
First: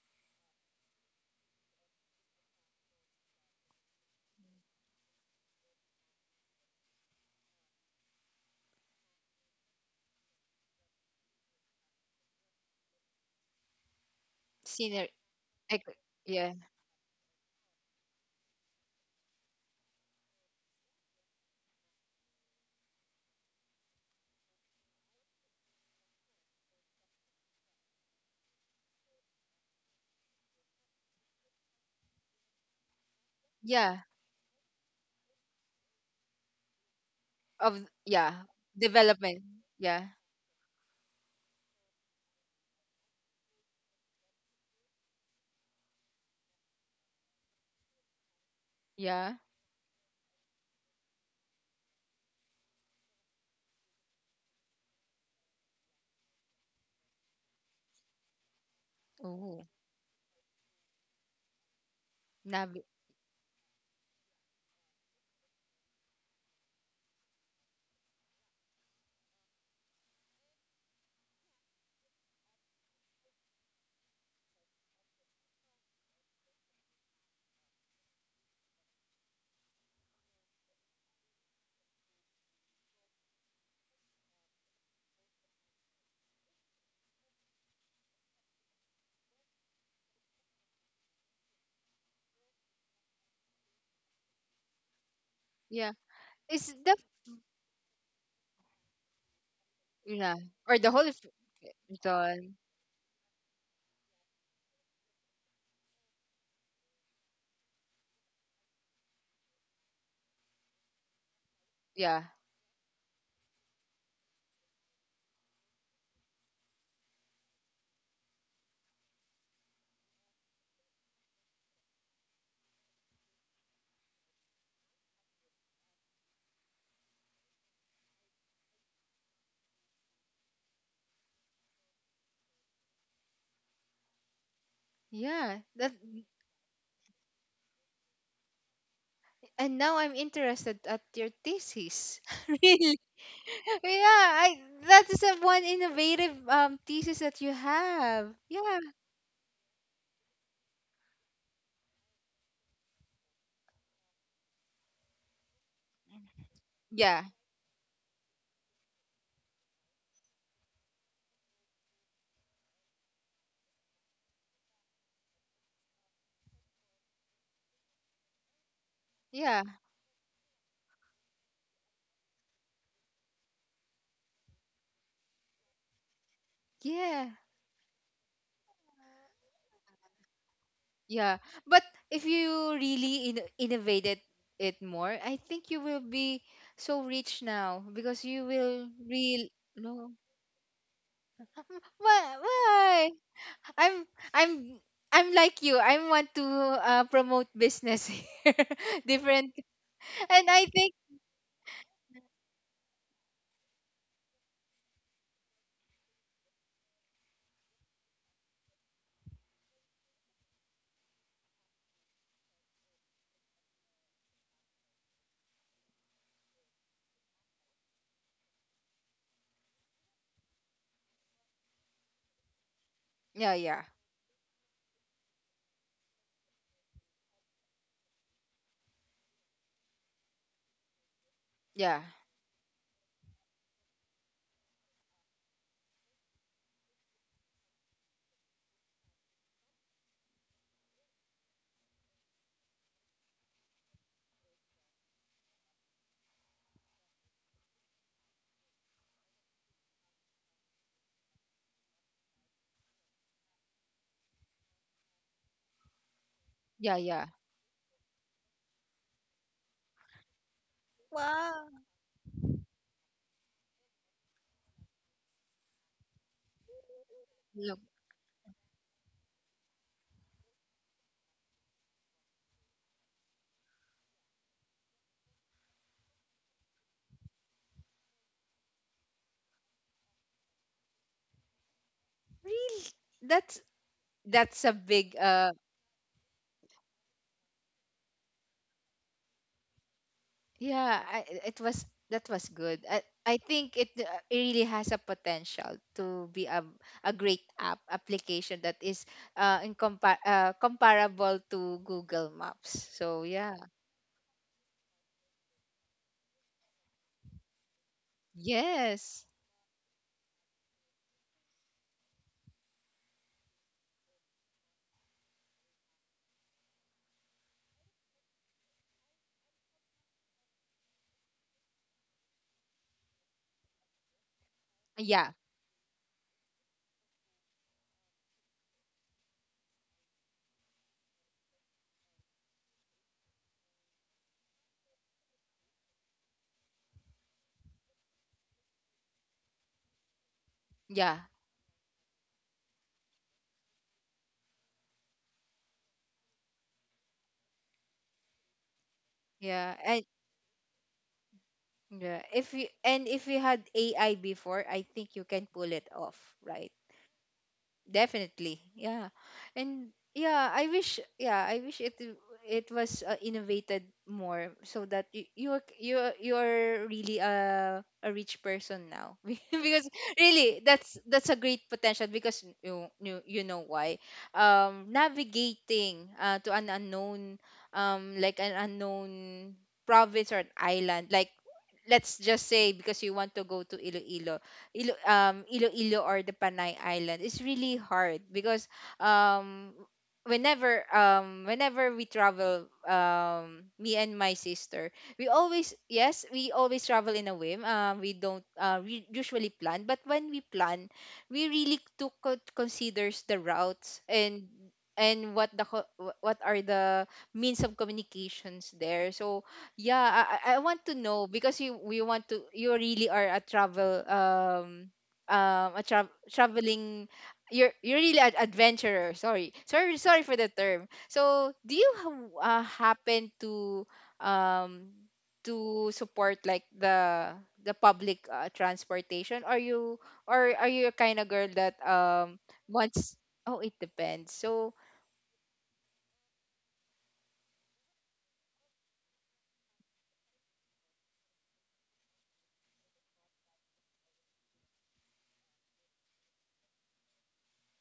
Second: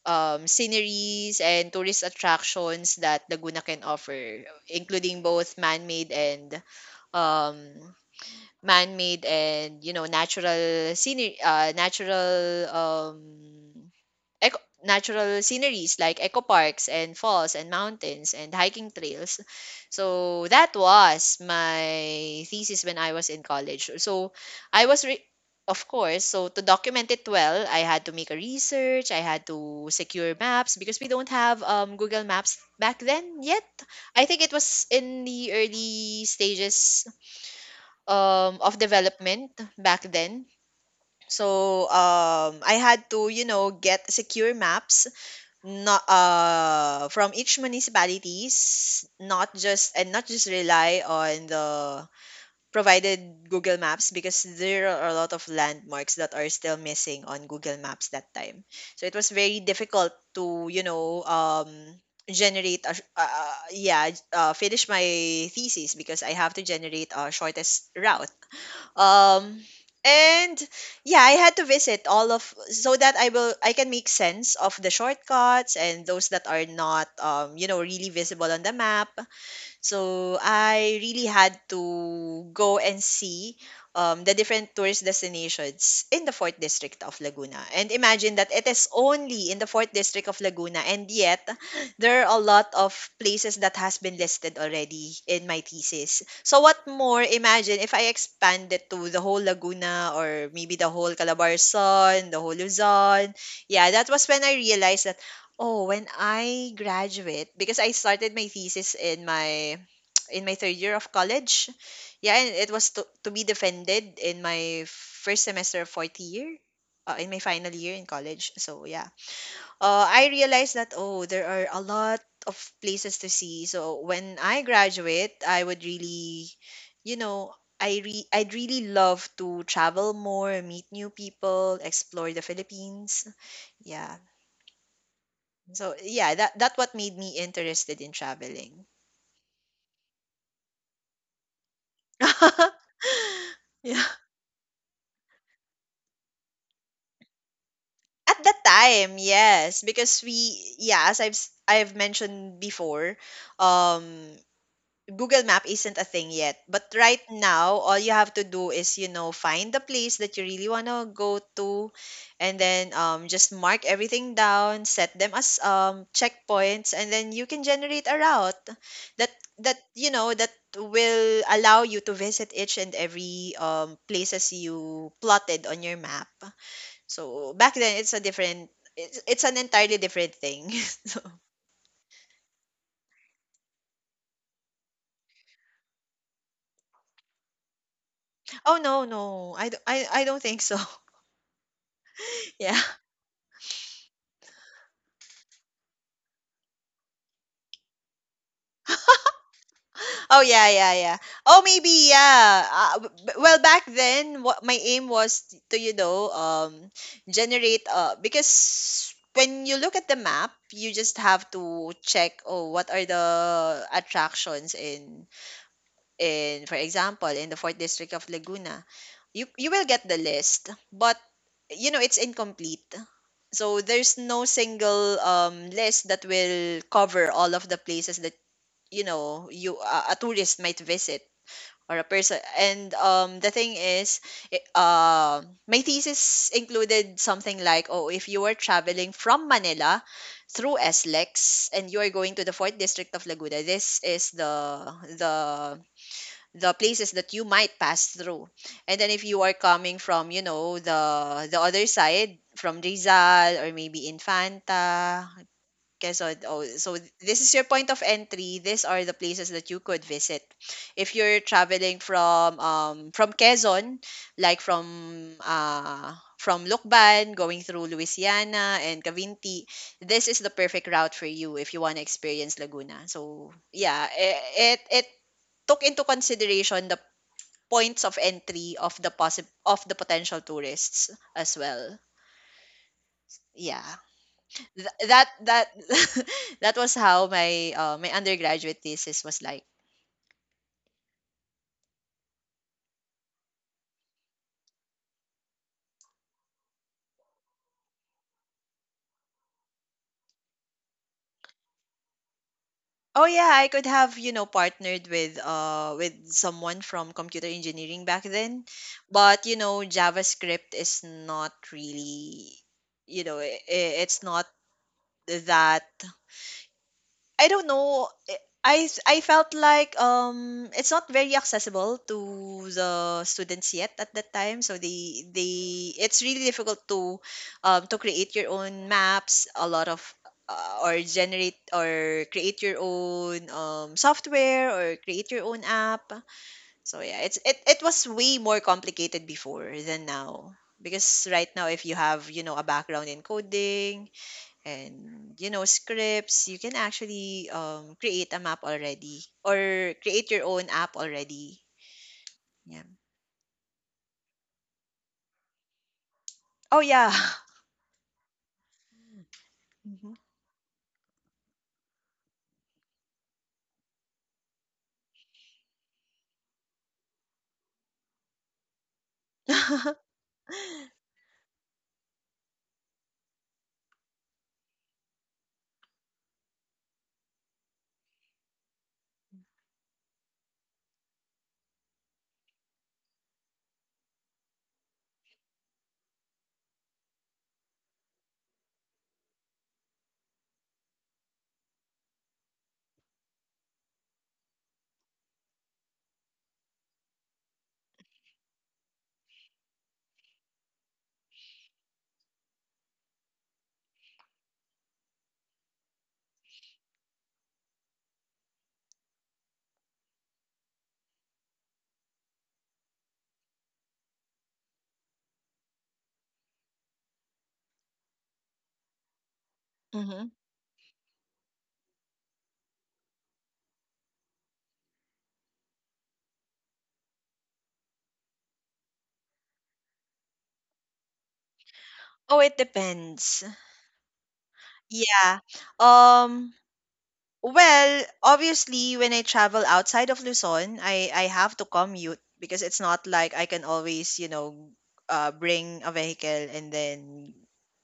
Speaker 2: um, sceneries and tourist attractions that Laguna can offer, including both man-made and um, man-made and you know, natural scenery natural
Speaker 1: Scenery.
Speaker 2: natural
Speaker 1: Ec-
Speaker 2: sceneries like eco
Speaker 1: yeah.
Speaker 2: parks and falls and mountains and hiking trails. So that was my thesis when I was in college. I was re- of course, so to document it well, I had to make a research. I had to secure maps because we don't have, Google Maps back then yet.
Speaker 1: Yeah.
Speaker 2: I think it was in the early stages
Speaker 1: Of yeah.
Speaker 2: of
Speaker 1: Development.
Speaker 2: development back
Speaker 1: Yeah.
Speaker 2: then. So I had to, you know, get secure maps, not from each municipalities,
Speaker 1: Yeah.
Speaker 2: not just rely on the provided Google Maps, because there are a lot of landmarks that are still missing on Google Maps that time. So it was very
Speaker 1: Oh.
Speaker 2: difficult to, you know, generate
Speaker 1: Navi.
Speaker 2: a, sh- yeah, finish my thesis, because I have to generate a shortest route, um, and yeah, I had to visit all of so that I can make sense of the shortcuts and those that are not, you know, really visible on the map. So I really had to go and see the different tourist destinations in the fourth district of Laguna. And imagine that it is only in the fourth district of Laguna, and yet there are a lot of places that has been listed already in my
Speaker 1: Yeah.
Speaker 2: thesis. So
Speaker 1: It's
Speaker 2: what
Speaker 1: the,
Speaker 2: more? Imagine if I expand it to the whole Laguna,
Speaker 1: yeah.
Speaker 2: or
Speaker 1: Or
Speaker 2: maybe
Speaker 1: the
Speaker 2: the
Speaker 1: whole
Speaker 2: whole Calabarzon, the
Speaker 1: done.
Speaker 2: whole Luzon. Yeah, that was when I realized that oh, when I graduate, because I started my thesis in my in my third year of college.
Speaker 1: Yeah.
Speaker 2: Yeah, and it was to be defended in my first semester of fourth year, in my final year in college. So yeah, I realized that oh, there are a lot of places to see. So when I graduate, I would really, you know, I'd really love to travel more, meet new people, explore the Philippines. Yeah,
Speaker 1: Yeah.
Speaker 2: so,
Speaker 1: That,
Speaker 2: yeah, that that what made me interested in traveling.
Speaker 1: and now I'm interested at your thesis.
Speaker 2: Yeah.
Speaker 1: Really? Yeah. I That is a one innovative thesis that you have.
Speaker 2: At that
Speaker 1: Yeah.
Speaker 2: time, yes, because as I've mentioned before, um Google Map isn't a thing yet. But right
Speaker 1: Yeah.
Speaker 2: now, all you have to do is, you know, find the place that you really want to go to and then, just mark everything down, set them as, checkpoints, and then you can generate a route that,
Speaker 1: Yeah.
Speaker 2: that, you know, that will allow you to visit each and every, places you plotted on your map.
Speaker 1: Yeah.
Speaker 2: So back then, it's an entirely different thing.
Speaker 1: Yeah, but if you really innovated it more, I think you will be so rich now, because you
Speaker 2: Oh,
Speaker 1: will
Speaker 2: no,
Speaker 1: real
Speaker 2: no,
Speaker 1: no.
Speaker 2: I don't think so.
Speaker 1: Why?
Speaker 2: Yeah.
Speaker 1: Why? I'm I'm I'm like you. I want to promote business here, different,
Speaker 2: Oh
Speaker 1: and
Speaker 2: yeah,
Speaker 1: I
Speaker 2: yeah,
Speaker 1: think
Speaker 2: yeah. Oh maybe yeah. Well, back then, what my aim was to, you know, generate because when you look at the map, you just have to check oh what are the attractions in, for example in the fourth district of Laguna, you will get the list, but you know it's incomplete.
Speaker 1: yeah,
Speaker 2: So
Speaker 1: yeah,
Speaker 2: there's no single, list that will cover all of the places that you know you a tourist might visit, or
Speaker 1: yeah,
Speaker 2: a person. And the thing is it, uh, my thesis included something like oh if you were traveling from Manila through SLEX and you are going to the fourth district of Laguna, this is the the the places that you might pass through. And then if you are coming from, you know, the other side from Rizal or maybe Infanta, Quezon. Oh,
Speaker 1: yeah,
Speaker 2: so
Speaker 1: yeah.
Speaker 2: this is your point of entry. These are the places that you could visit. If you're
Speaker 1: Wow.
Speaker 2: traveling from Quezon, like from Lucban, going
Speaker 1: Look,
Speaker 2: through Louisiana and Cavinti, this is the perfect route for you if you want to experience Laguna. So, yeah, it took into consideration the points of entry of the of the potential tourists as well.
Speaker 1: really, that's
Speaker 2: Yeah.
Speaker 1: that's a big uh.
Speaker 2: That that was how my my undergraduate thesis was like.
Speaker 1: Yeah, it was that was good. I think it really has a potential to be a great application that is comparable to Google Maps.
Speaker 2: Oh
Speaker 1: So
Speaker 2: yeah,
Speaker 1: yeah,
Speaker 2: I could have, you know, partnered with someone from computer engineering back then,
Speaker 1: yes,
Speaker 2: but you know JavaScript is not really, you know, it's not that, I don't know. Eh, I felt like it's not very accessible to the students yet at that time. So
Speaker 1: yeah,
Speaker 2: they, it's really difficult to create your own maps, a lot of or generate or create your own software or create your own app. So yeah, it was way more complicated before than now
Speaker 1: yeah,
Speaker 2: because right now if you have, you know, a background in coding, and you know scripts you can actually create a map already
Speaker 1: yeah,
Speaker 2: or
Speaker 1: and
Speaker 2: create your own app already.
Speaker 1: yeah. If you,
Speaker 2: Yeah.
Speaker 1: and if you had AI before, I think you can pull it off, right?
Speaker 2: Oh yeah.
Speaker 1: Definitely. Yeah. And
Speaker 2: Hmm.
Speaker 1: yeah, I wish, yeah, I wish it was, innovated more, so that you are really a rich person now. Because really, that's a great potential, because you, you know why. Navigating, to an unknown, like an unknown province or an island, like, let's just say, because you want to go to Iloilo, Iloilo, or the Panay Island, it's really hard, because um, whenever we travel, me and my sister, we always, yes, we always travel in a whim. We don't we usually plan, but when we plan, we really took considers the routes and and what the co- what are the means of communications there. So yeah, I want to know, because you we want to, you really are a travel, traveling, you're really an adventurer. Sorry, sorry, sorry for the term. So do you happen um to support like the public, transportation? Are you, or are you a kind of girl that
Speaker 2: Oh, it
Speaker 1: wants?
Speaker 2: depends.
Speaker 1: Oh, it depends. So
Speaker 2: Yeah. um Well, obviously, when I travel outside of Luzon, I have to commute because it's not like I can always, you know, bring a vehicle and then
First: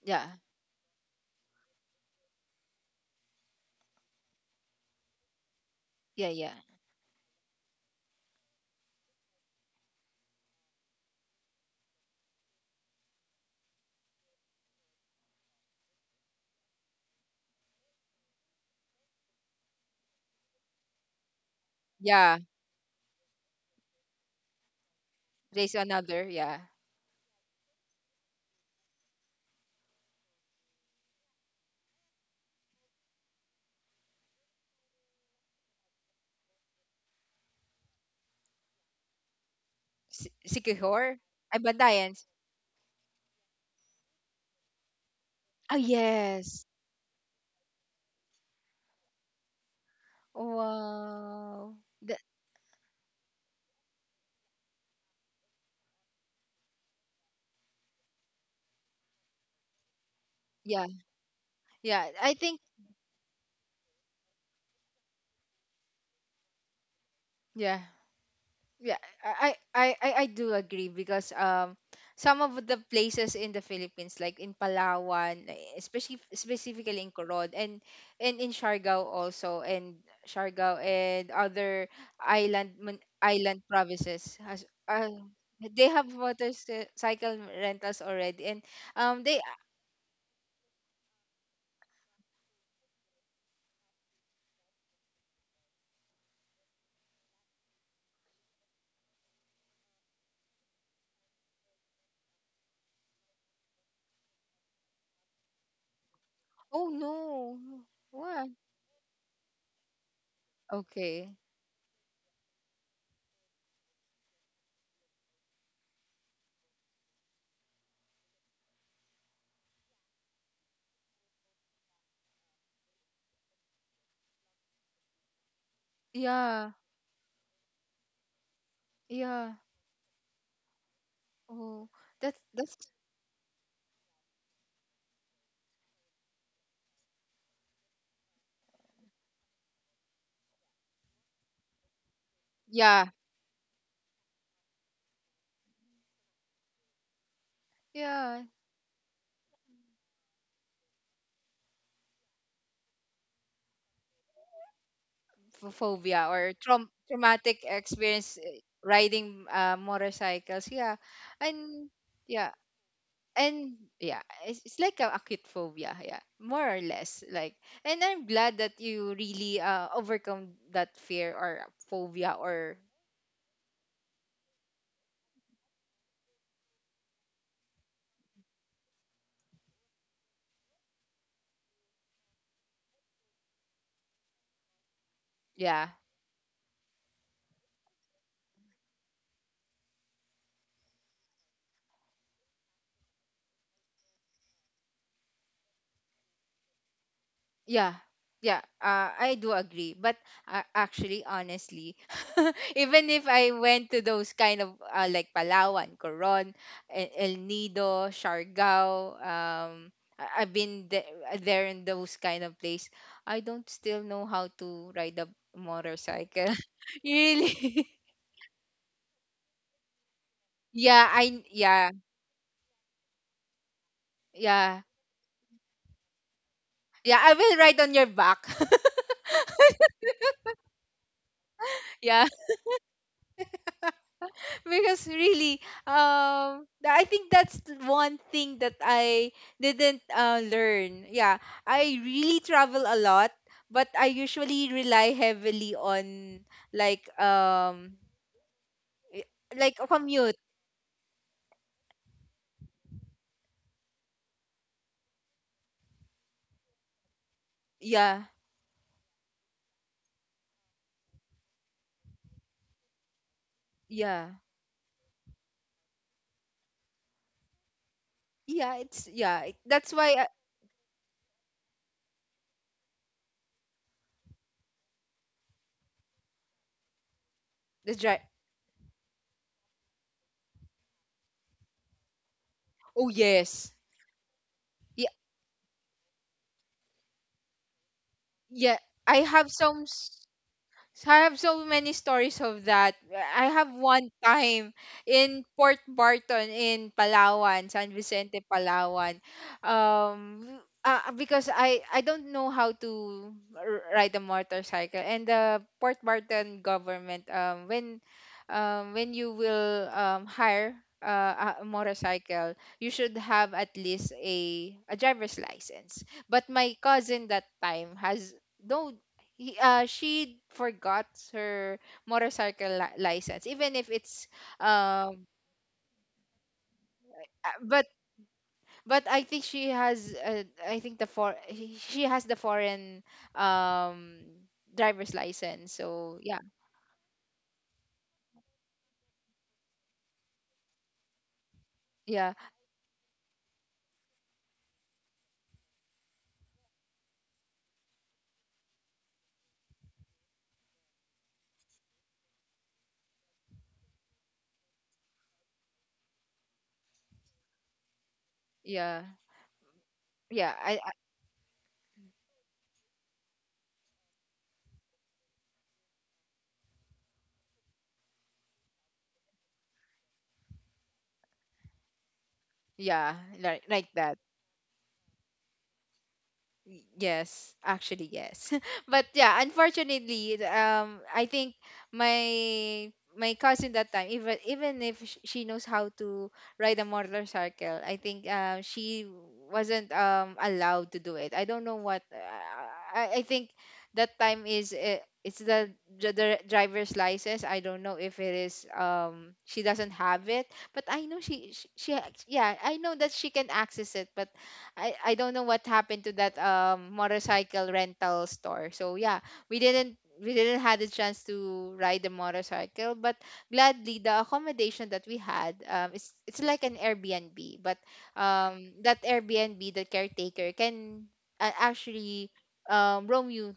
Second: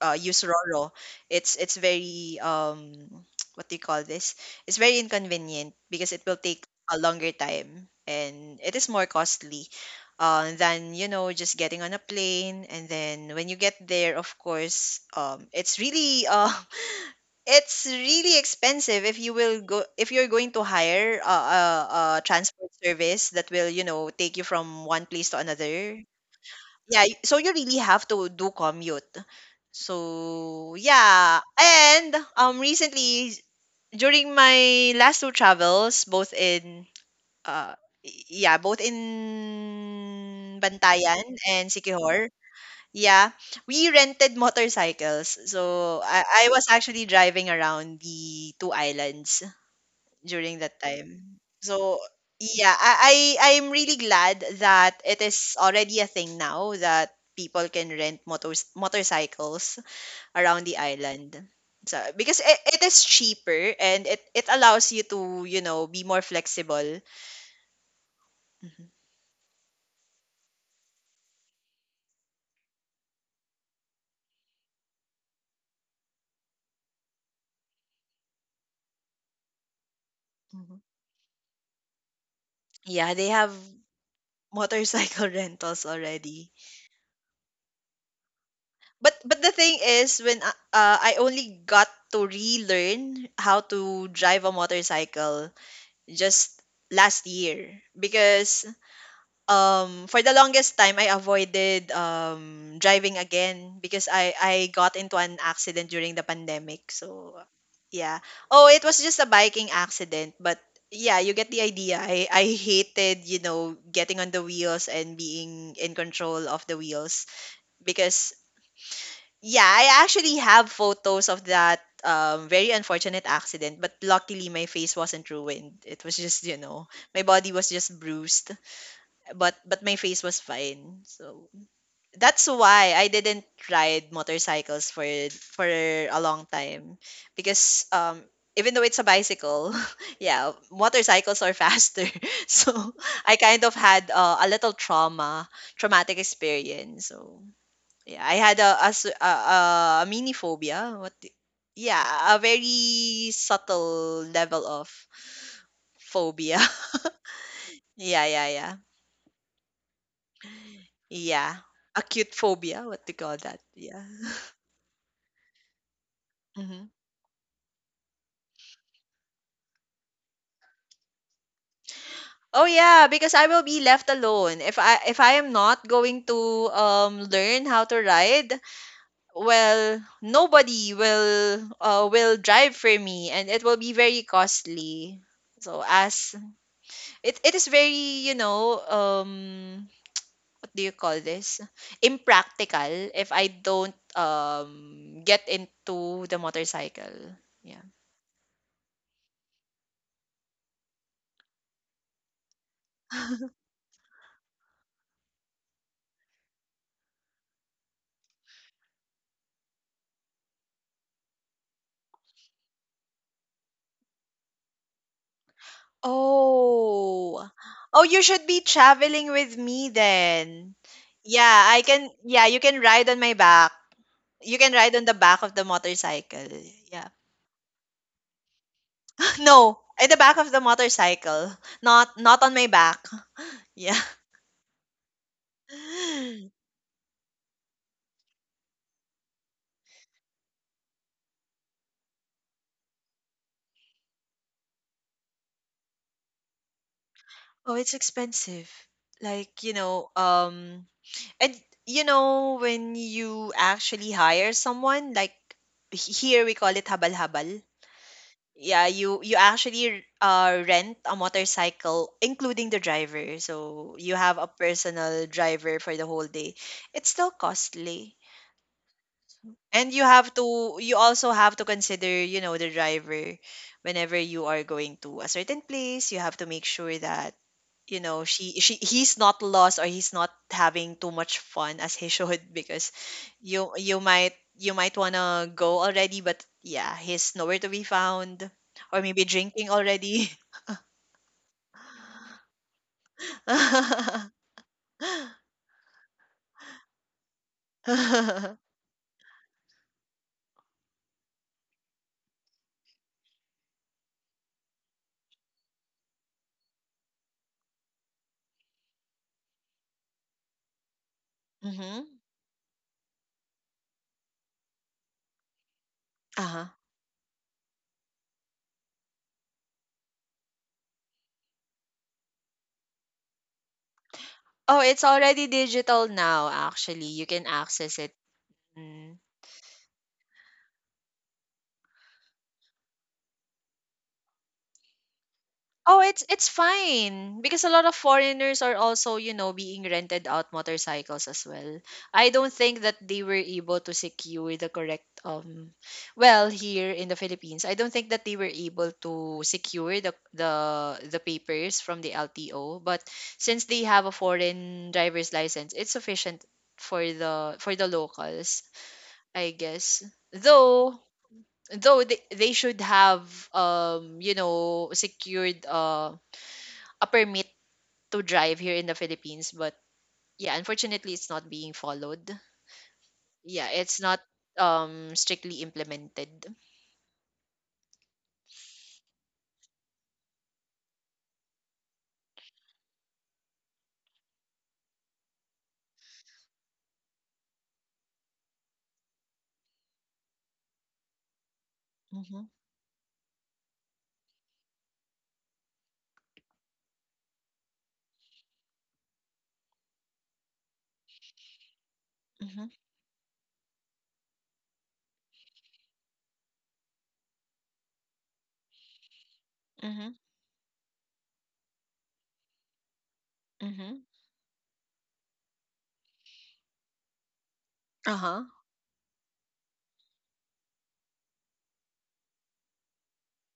Speaker 1: yeah,
Speaker 2: use Roro. It's very what do you call this? It's very inconvenient because it
Speaker 1: yeah,
Speaker 2: will
Speaker 1: yeah,
Speaker 2: take a longer time and it is more costly than you know just getting on a plane and then when you get there, of course, it's really it's really expensive if you will go if you're going to hire a
Speaker 1: yeah.
Speaker 2: transport service that will, you know, take you from one place to
Speaker 1: There's
Speaker 2: another.
Speaker 1: another, yeah.
Speaker 2: So you really have to do commute. So, yeah. And recently during my last two travels both in uh both
Speaker 1: Si
Speaker 2: in
Speaker 1: Siquijor?
Speaker 2: Bantayan
Speaker 1: Ay,
Speaker 2: and
Speaker 1: Bandayan.
Speaker 2: Sikihor, yeah, we rented motorcycles.
Speaker 1: Oh,
Speaker 2: So I
Speaker 1: yes.
Speaker 2: was actually driving around the two islands during that time.
Speaker 1: Wow.
Speaker 2: So
Speaker 1: The,
Speaker 2: yeah, I'm really glad that it is already a thing now that people can rent motors motorcycles around the
Speaker 1: yeah,
Speaker 2: island. So
Speaker 1: yeah. I
Speaker 2: because
Speaker 1: think
Speaker 2: it is cheaper and it allows you to, you know, be more flexible.
Speaker 1: yeah, yeah. I do agree, because some of the places in the Philippines, like in Palawan, eh, especially specifically in Corod, and in Siargao also, and
Speaker 2: Mhm.
Speaker 1: Siargao and other
Speaker 2: Yeah, they have
Speaker 1: island provinces has.
Speaker 2: motorcycle rentals
Speaker 1: They have
Speaker 2: already.
Speaker 1: motorcycle rentals already, and
Speaker 2: But
Speaker 1: they
Speaker 2: the thing is I only got to relearn how to drive a motorcycle just last year because for the longest time I avoided driving again because I got into an accident during the
Speaker 1: oh
Speaker 2: pandemic. So
Speaker 1: no.
Speaker 2: yeah,
Speaker 1: What?
Speaker 2: oh it was just a biking accident, but yeah, you
Speaker 1: Okay.
Speaker 2: get the idea. I hated, you know, getting on the wheels and being in control of the wheels because yeah, I actually have photos of that very unfortunate accident, but luckily my face wasn't ruined. It was just, you
Speaker 1: Yeah.
Speaker 2: know, my body was just bruised,
Speaker 1: Yeah.
Speaker 2: but my face was fine. So
Speaker 1: Oh,
Speaker 2: that's
Speaker 1: that's
Speaker 2: why I didn't ride motorcycles for a long time because even though it's a bicycle, yeah, motorcycles are faster. So
Speaker 1: yeah.
Speaker 2: I kind of had a little traumatic experience. So yeah, I
Speaker 1: Yeah.
Speaker 2: had a mini phobia. What? Yeah, a very subtle level of
Speaker 1: Phobia or
Speaker 2: phobia.
Speaker 1: traumatic
Speaker 2: Yeah,
Speaker 1: experience,
Speaker 2: yeah,
Speaker 1: eh,
Speaker 2: yeah,
Speaker 1: riding, motorcycles. Yeah.
Speaker 2: yeah.
Speaker 1: And
Speaker 2: Acute
Speaker 1: yeah.
Speaker 2: phobia. What do you call that?
Speaker 1: And
Speaker 2: Yeah.
Speaker 1: yeah, it's like a acute phobia, yeah, more or
Speaker 2: Hmm.
Speaker 1: less. Like, and I'm glad that you really overcome that fear or phobia
Speaker 2: Oh
Speaker 1: or
Speaker 2: yeah, because I will be left alone if I am not going to learn how to ride. Well, nobody will drive for me, and it will be very costly. So
Speaker 1: yeah.
Speaker 2: as it is very, you know, do you call this, impractical if I don't get into the motorcycle. Yeah.
Speaker 1: Yeah, yeah, I do agree. But actually, honestly, even if I went to those kind of like Palawan, Coron, El Nido, Siargao, I've been there in those kind of place, I don't still know how to ride a motorcycle.
Speaker 2: Oh.
Speaker 1: Really?
Speaker 2: Oh, you should be traveling with me then.
Speaker 1: Yeah,
Speaker 2: Yeah,
Speaker 1: I yeah,
Speaker 2: you can ride on my back. You can
Speaker 1: yeah.
Speaker 2: ride on the back of the motorcycle. Yeah.
Speaker 1: Yeah, I will ride on your back.
Speaker 2: No, at the back of the motorcycle.
Speaker 1: Yeah.
Speaker 2: Not on my back. Yeah.
Speaker 1: Because really, I think that's one thing that I didn't, learn, yeah. I really travel a lot, but I usually rely heavily on, like,
Speaker 2: Oh, it's expensive.
Speaker 1: i-
Speaker 2: Like, you
Speaker 1: like a
Speaker 2: know,
Speaker 1: commute.
Speaker 2: and you know, when you actually hire someone, like here we call it habal-habal.
Speaker 1: Yeah.
Speaker 2: Yeah, you actually rent a motorcycle, including the driver. So you
Speaker 1: Yeah.
Speaker 2: have a personal driver for the whole day. It's still costly.
Speaker 1: Yeah, it's yeah,
Speaker 2: And
Speaker 1: that's
Speaker 2: you
Speaker 1: why I,
Speaker 2: have to consider, you know, the driver whenever you are going to a certain place. You have to make sure that
Speaker 1: the
Speaker 2: you
Speaker 1: drive,
Speaker 2: know she he's not lost or he's not having too much fun as he should because
Speaker 1: oh
Speaker 2: you
Speaker 1: yes,
Speaker 2: you might
Speaker 1: yeah,
Speaker 2: want to go already, but yeah, he's nowhere to be found
Speaker 1: yeah,
Speaker 2: or
Speaker 1: I
Speaker 2: maybe
Speaker 1: have
Speaker 2: drinking
Speaker 1: some.
Speaker 2: already.
Speaker 1: So I have so many stories of that. I have one time in Port Barton, in Palawan, San Vicente, Palawan. Um, because I don't know how to ride a motorcycle, and the Port Barton government, when, when you will, hire, a
Speaker 2: Mm-hmm.
Speaker 1: motorcycle, you should have at least a driver's license. But
Speaker 2: Uh-huh.
Speaker 1: my cousin that time has no he, she forgot her license, even if it's
Speaker 2: Oh, it's
Speaker 1: um
Speaker 2: already digital now, actually. You can
Speaker 1: uh, but
Speaker 2: access it.
Speaker 1: but
Speaker 2: Mm.
Speaker 1: I think she has, I think the she has the foreign, um driver's license.
Speaker 2: Oh,
Speaker 1: So yeah,
Speaker 2: it's fine because a lot of foreigners are also, you know, being rented out motorcycles as well.
Speaker 1: yeah,
Speaker 2: I don't think that they were able to secure the correct well, here in the Philippines, I don't think that they were able to secure the papers from the LTO, but since they have a foreign driver's license, it's sufficient for the locals,
Speaker 1: yeah,
Speaker 2: I guess.
Speaker 1: yeah, I,
Speaker 2: Though they should have you know secured a permit to drive here in the Philippines, but yeah, unfortunately, it's not being followed.
Speaker 1: yeah,
Speaker 2: Yeah,
Speaker 1: like
Speaker 2: it's not
Speaker 1: that.
Speaker 2: strictly implemented.
Speaker 1: Yes, actually yes. But yeah, unfortunately, I think my my cousin that time, even even if she knows how to ride a motorcycle, I think she wasn't allowed to do it. I don't know what.
Speaker 2: Mhm.
Speaker 1: I think that time is it's the, the driver's license. I don't know if it is she doesn't have it, but I know yeah,
Speaker 2: Mhm.
Speaker 1: I know that she can access it, but I don't know what happened to that motorcycle rental store. So yeah, we didn't
Speaker 2: Mhm.
Speaker 1: we didn't had the chance to ride the motorcycle, but gladly
Speaker 2: Mhm.
Speaker 1: the accommodation that we had, it's like an Airbnb, but
Speaker 2: Uh-huh.
Speaker 1: that Airbnb the caretaker can, actually, roam you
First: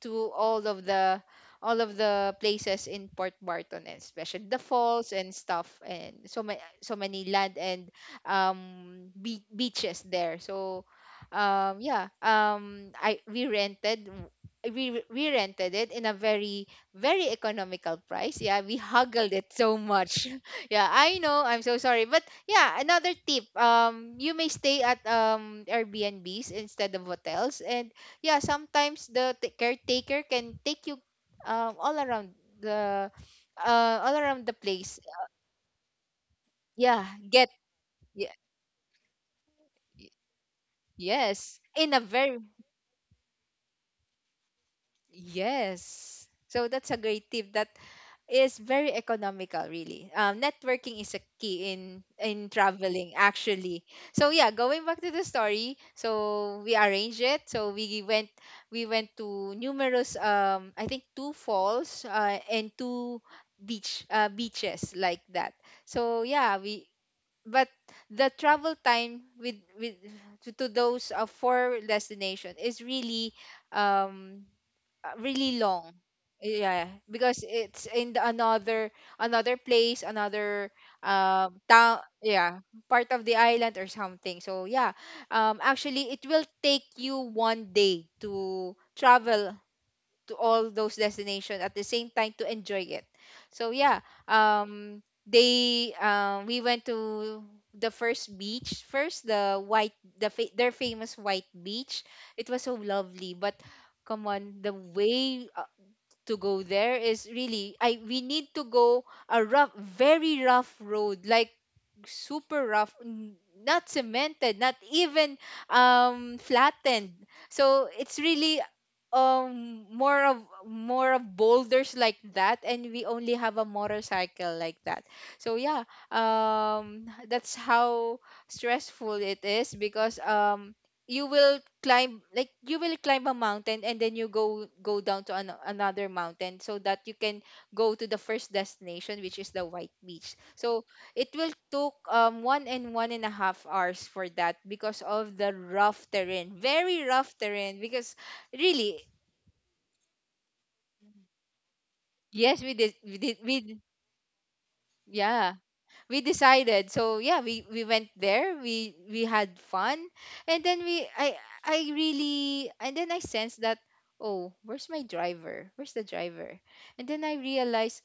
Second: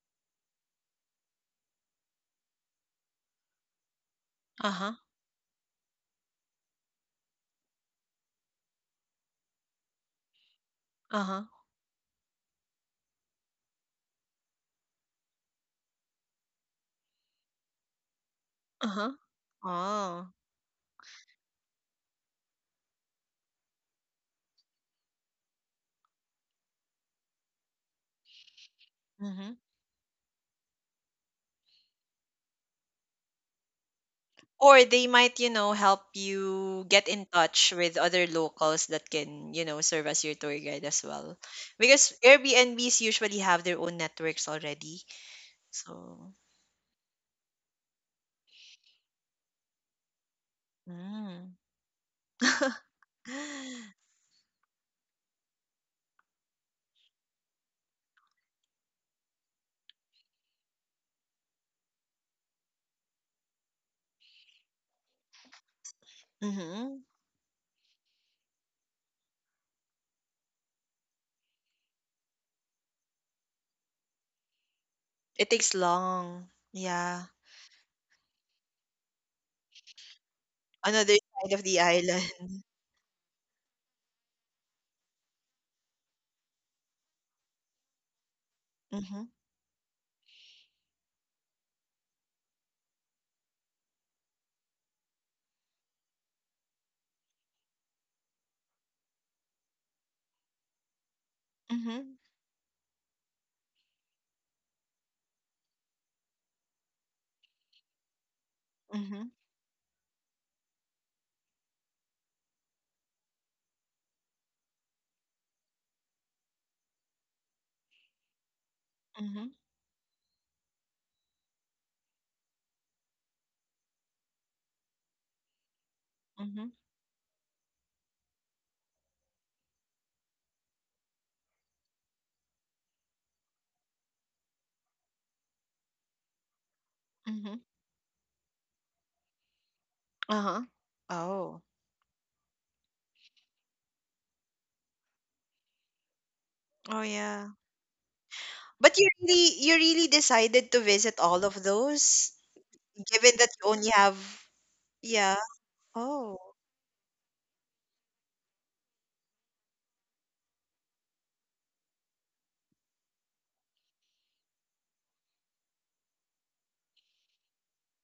Speaker 1: to all of the places in Port Barton, and especially the
Speaker 2: Uh-huh.
Speaker 1: falls and stuff, and so many land and beaches there. So,
Speaker 2: Uh-huh.
Speaker 1: yeah, I we rented, we rented it in a very economical price. Yeah, we
Speaker 2: Uh-huh.
Speaker 1: huggled it so
Speaker 2: Oh.
Speaker 1: much. Yeah, I know. I'm so sorry, but yeah, another tip. You may stay at Airbnbs instead of hotels, and yeah, sometimes the
Speaker 2: Hmm.
Speaker 1: caretaker can take you um all around the all around the
Speaker 2: Or
Speaker 1: place.
Speaker 2: they might, you know, help you
Speaker 1: Yeah,
Speaker 2: get in
Speaker 1: get
Speaker 2: touch with other
Speaker 1: yeah,
Speaker 2: locals that can, you know, serve as your tour guide as well.
Speaker 1: yes, in a
Speaker 2: Because
Speaker 1: very
Speaker 2: Airbnbs usually have their own networks already.
Speaker 1: yes.
Speaker 2: So,
Speaker 1: So that's a great tip, that is very economical. Really, networking is a
Speaker 2: mm.
Speaker 1: key in traveling actually. So yeah, going back to the story, so we arranged it, so we went to numerous, I think two falls, and two beaches like that. So yeah, we,
Speaker 2: Mm-hmm.
Speaker 1: but the travel time with to those four destination is really um
Speaker 2: It
Speaker 1: really
Speaker 2: takes
Speaker 1: long.
Speaker 2: long.
Speaker 1: Yeah,
Speaker 2: Yeah.
Speaker 1: because it's in the another, another place another,
Speaker 2: Another side of the
Speaker 1: town,
Speaker 2: island.
Speaker 1: yeah, part of the island or something. So yeah, actually it will take you 1 day to
Speaker 2: Mhm.
Speaker 1: travel to all those destinations at the same time to enjoy it. So yeah, they we went to the first beach first, the their famous white beach.
Speaker 2: Mhm.
Speaker 1: It was so lovely, but come on, the way, to go there is really, I we need to go
Speaker 2: Mhm.
Speaker 1: a rough, very rough road. Like super rough not cemented, not even, flattened, so it's really,
Speaker 2: Mhm.
Speaker 1: um more of more of boulders like that, and we only have a motorcycle like that. So yeah,
Speaker 2: Mhm.
Speaker 1: that's how stressful it is, because you will climb, like you will climb a mountain and then you go down to an, another mountain so that you can
Speaker 2: Mhm.
Speaker 1: go to the first destination, which is the white beach.
Speaker 2: Uh-huh.
Speaker 1: So it will
Speaker 2: Oh.
Speaker 1: took 1 and 1.5 hours for that, because of the rough terrain
Speaker 2: Oh
Speaker 1: very rough
Speaker 2: yeah.
Speaker 1: terrain. Because
Speaker 2: But
Speaker 1: really,
Speaker 2: you really decided to visit all of those
Speaker 1: yes we did,
Speaker 2: given that you only have, yeah.
Speaker 1: yeah, we
Speaker 2: Oh.
Speaker 1: decided. So yeah, we went there, we had fun, and then we I really, and then I sensed that, oh, where's my driver, where's the driver and then I realized,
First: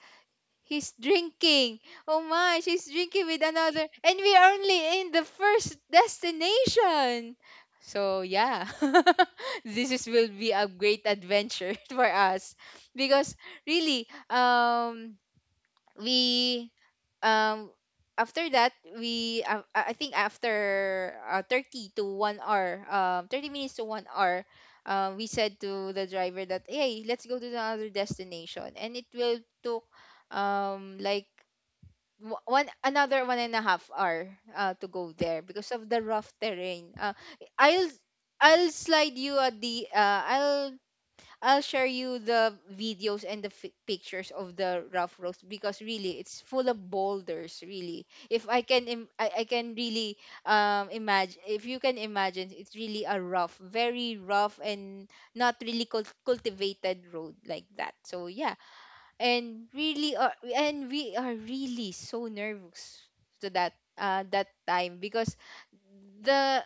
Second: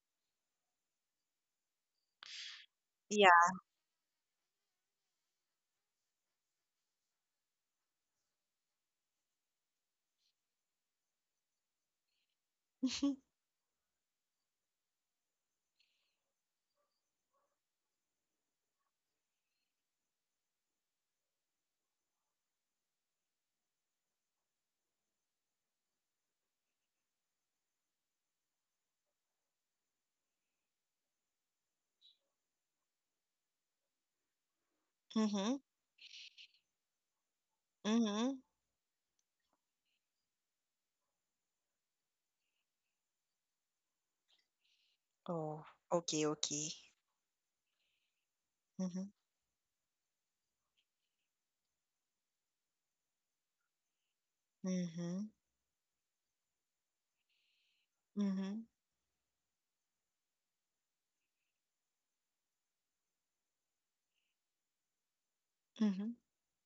Speaker 1: he's drinking. Oh my, she's drinking with
Speaker 2: Yeah.
Speaker 1: another. And we are only in the first destination. So, yeah, will be a great adventure for us because really, we um after that we I think after 30 to 1 hour, 30 minutes to 1 hour. We said to the driver that hey, let's go to the other destination and it will took um like 1.5 hour to go there
Speaker 2: Mm-hmm.
Speaker 1: because of the rough terrain. Uh, I'll
Speaker 2: Mm-hmm.
Speaker 1: I'll slide you a the I'll share you the videos and the fi pictures of the rough roast
Speaker 2: Oh,
Speaker 1: because really
Speaker 2: okay,
Speaker 1: it's
Speaker 2: okay.
Speaker 1: full of boulders. Really, if I can
Speaker 2: Mm-hmm.
Speaker 1: I can really imagine, if you can imagine, it's really a rough, very rough and
Speaker 2: Mm-hmm.
Speaker 1: not really cultivated road like that. So yeah,
Speaker 2: Mm-hmm.
Speaker 1: and really are, and we are really so nervous to that that time because
Speaker 2: Mm-hmm.
Speaker 1: the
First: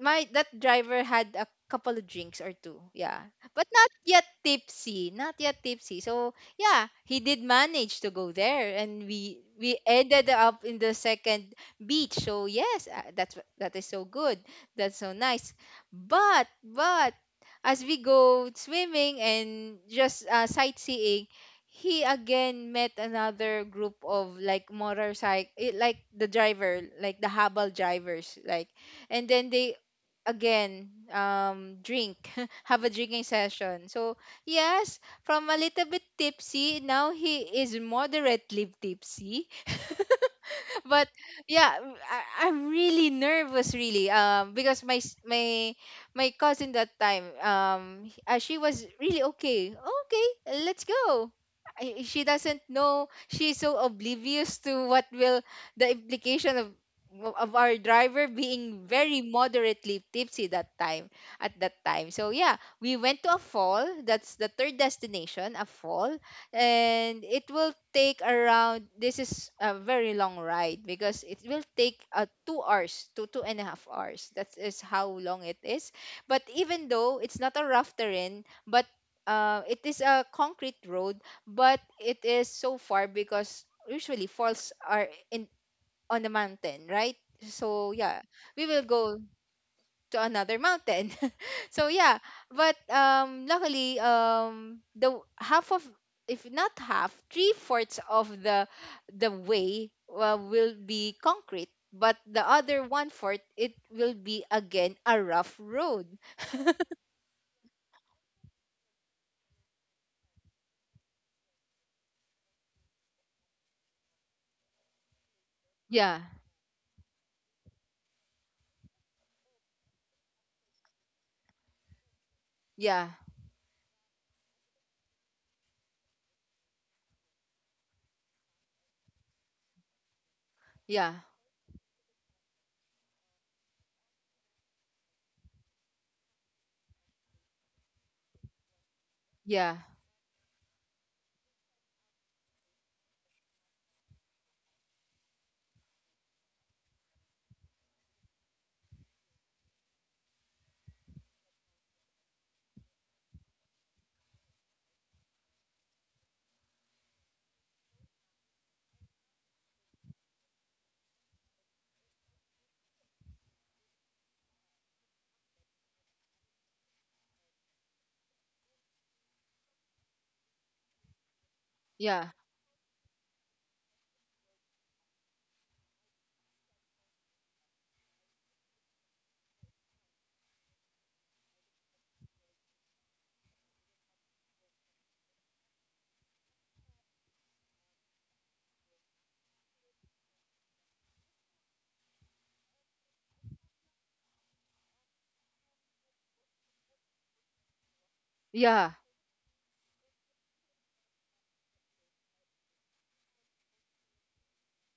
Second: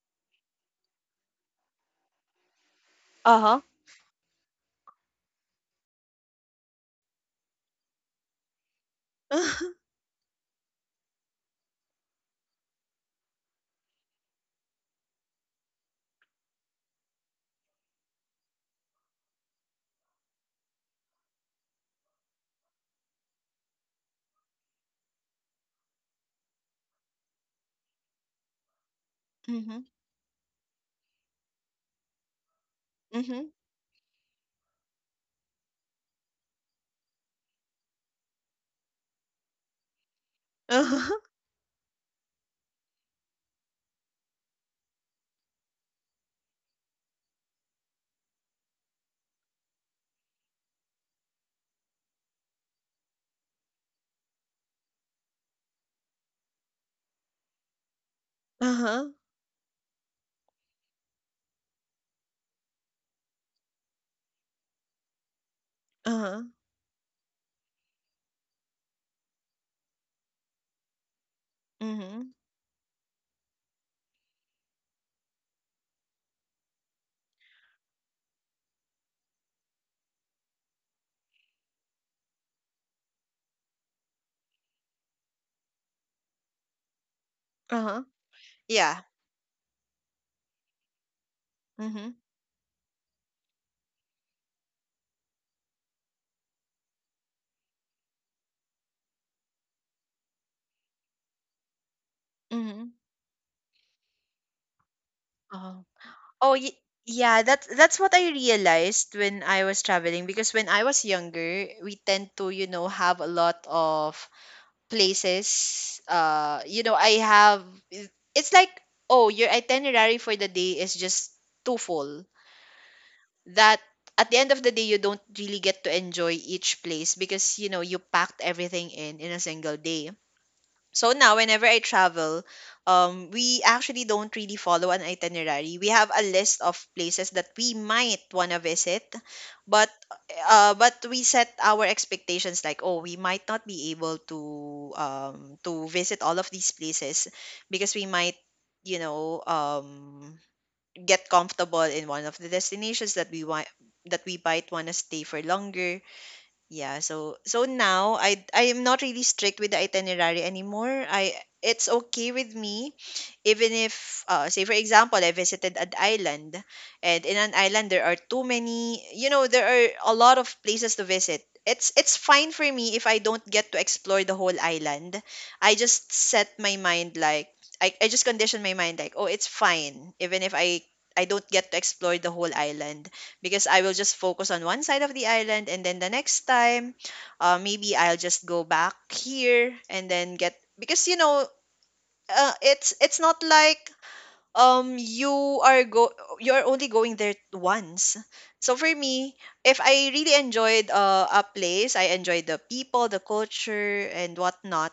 Speaker 1: my that driver had a couple of drinks or two, yeah,
Speaker 2: Uh-huh.
Speaker 1: but not yet tipsy, not yet tipsy. So yeah, he did manage to go there and we ended up in the second beach. So yes, that is so good, that's so nice, but as we go swimming and just sightseeing, he again met another group of like motorcycle, like the driver, like the habal drivers like. And then they
Speaker 2: Mm-hmm.
Speaker 1: again drink have a drinking
Speaker 2: Mm-hmm.
Speaker 1: session. So yes, from a little bit tipsy, now he is moderately tipsy. But
Speaker 2: Uh-huh.
Speaker 1: yeah, I am really nervous, really, because my cousin that time, she was really okay, okay, let's go. She doesn't know, she's so oblivious to what will the implication of our driver being
Speaker 2: Uh-huh.
Speaker 1: very moderately tipsy that time, at that time. So yeah, we went to a fall, that's the third destination, a fall.
Speaker 2: Uh-huh.
Speaker 1: And it will take around, this is a very long ride because it will take
Speaker 2: Mm-hmm.
Speaker 1: 2 hours to 2.5 hours, that is how long it is. But even though it's not a rough terrain, but it is a concrete road, but it is so far because usually falls are in on the mountain, right? So
Speaker 2: Uh-huh.
Speaker 1: yeah, we will
Speaker 2: Yeah.
Speaker 1: go to another mountain. So
Speaker 2: Mhm.
Speaker 1: yeah, but luckily, the half of, if not half, three-fourths of the way will be concrete, but the other
Speaker 2: Mhm.
Speaker 1: one fourth it will be again a rough
Speaker 2: Oh.
Speaker 1: road.
Speaker 2: Oh, y- yeah, that's what I realized when I was traveling, because when I was younger, we tend to, you know, have a lot of places.
Speaker 1: Yeah,
Speaker 2: You know, it's like, oh, your itinerary for the day is just too full.
Speaker 1: yeah,
Speaker 2: That at the end of the day, you don't really get to enjoy each place because, you know, you packed everything in a single day.
Speaker 1: yeah,
Speaker 2: So now, whenever I travel, we actually don't really follow an itinerary. We have a list of places that we might wanna visit,
Speaker 1: yeah,
Speaker 2: but we set our expectations like, oh, we might not be able to visit all of these places because we might, you know, get comfortable in one of the destinations that we might wanna stay for longer. Yeah, so so now I am not really strict with the itinerary anymore. I It's okay with me even if, say for example, I visited an island, and in an island there are too many, you know, there are a lot of places to visit. It's
Speaker 1: yeah,
Speaker 2: fine for me if I don't get to explore the whole island. I just set my mind like, I just condition my mind like, oh, it's fine even if I don't get to explore the whole island because I will just focus on one side of the island, and then the next time maybe I'll just go back here and then get because you know it's not like you are go you're only going there once. So
Speaker 1: yeah,
Speaker 2: for me, if I really enjoyed a place, I enjoyed the people, the culture, and whatnot,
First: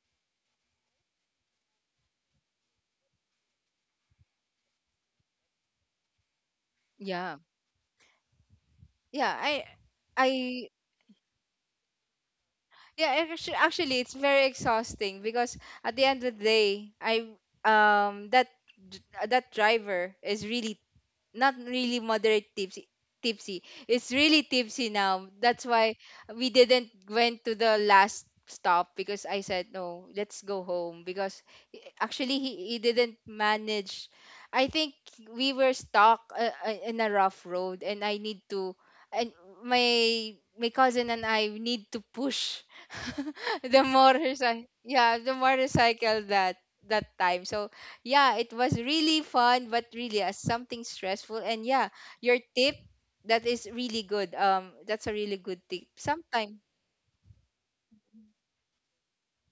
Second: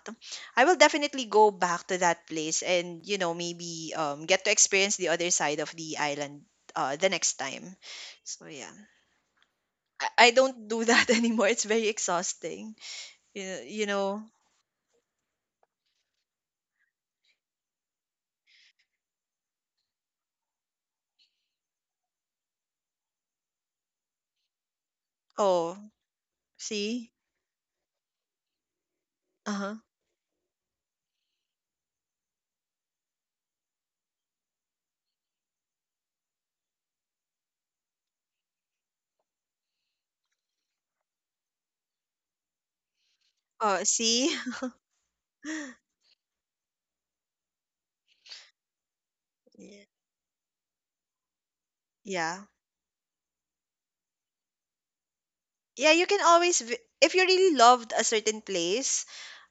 Speaker 2: I will definitely go back to that place. And you know, maybe get to experience the other side of the island the
Speaker 1: yeah,
Speaker 2: next time. So yeah,
Speaker 1: yeah.
Speaker 2: I
Speaker 1: I
Speaker 2: don't do that anymore. It's very exhausting.
Speaker 1: Yeah, actually,
Speaker 2: You
Speaker 1: actually, it's
Speaker 2: know.
Speaker 1: very exhausting because at the end of the day, I um that d- that driver is really not really moderate tipsy, tipsy, it's really tipsy now. That's
Speaker 2: Oh,
Speaker 1: why we didn't
Speaker 2: see?
Speaker 1: went to the last stop because I said
Speaker 2: Uh-huh.
Speaker 1: no, let's go home because actually he didn't manage. I think we were stuck in a rough road and I need to, and my cousin and I need to push the
Speaker 2: Oh, see?
Speaker 1: motorcycle, yeah, the motorcycle that that time. So yeah, it was really fun,
Speaker 2: Yeah.
Speaker 1: but really as something stressful. And yeah, your
Speaker 2: Yeah,
Speaker 1: tip, that is really good. That's a really good tip.
Speaker 2: Yeah, you can
Speaker 1: Sometimes,
Speaker 2: always if you really loved a certain place,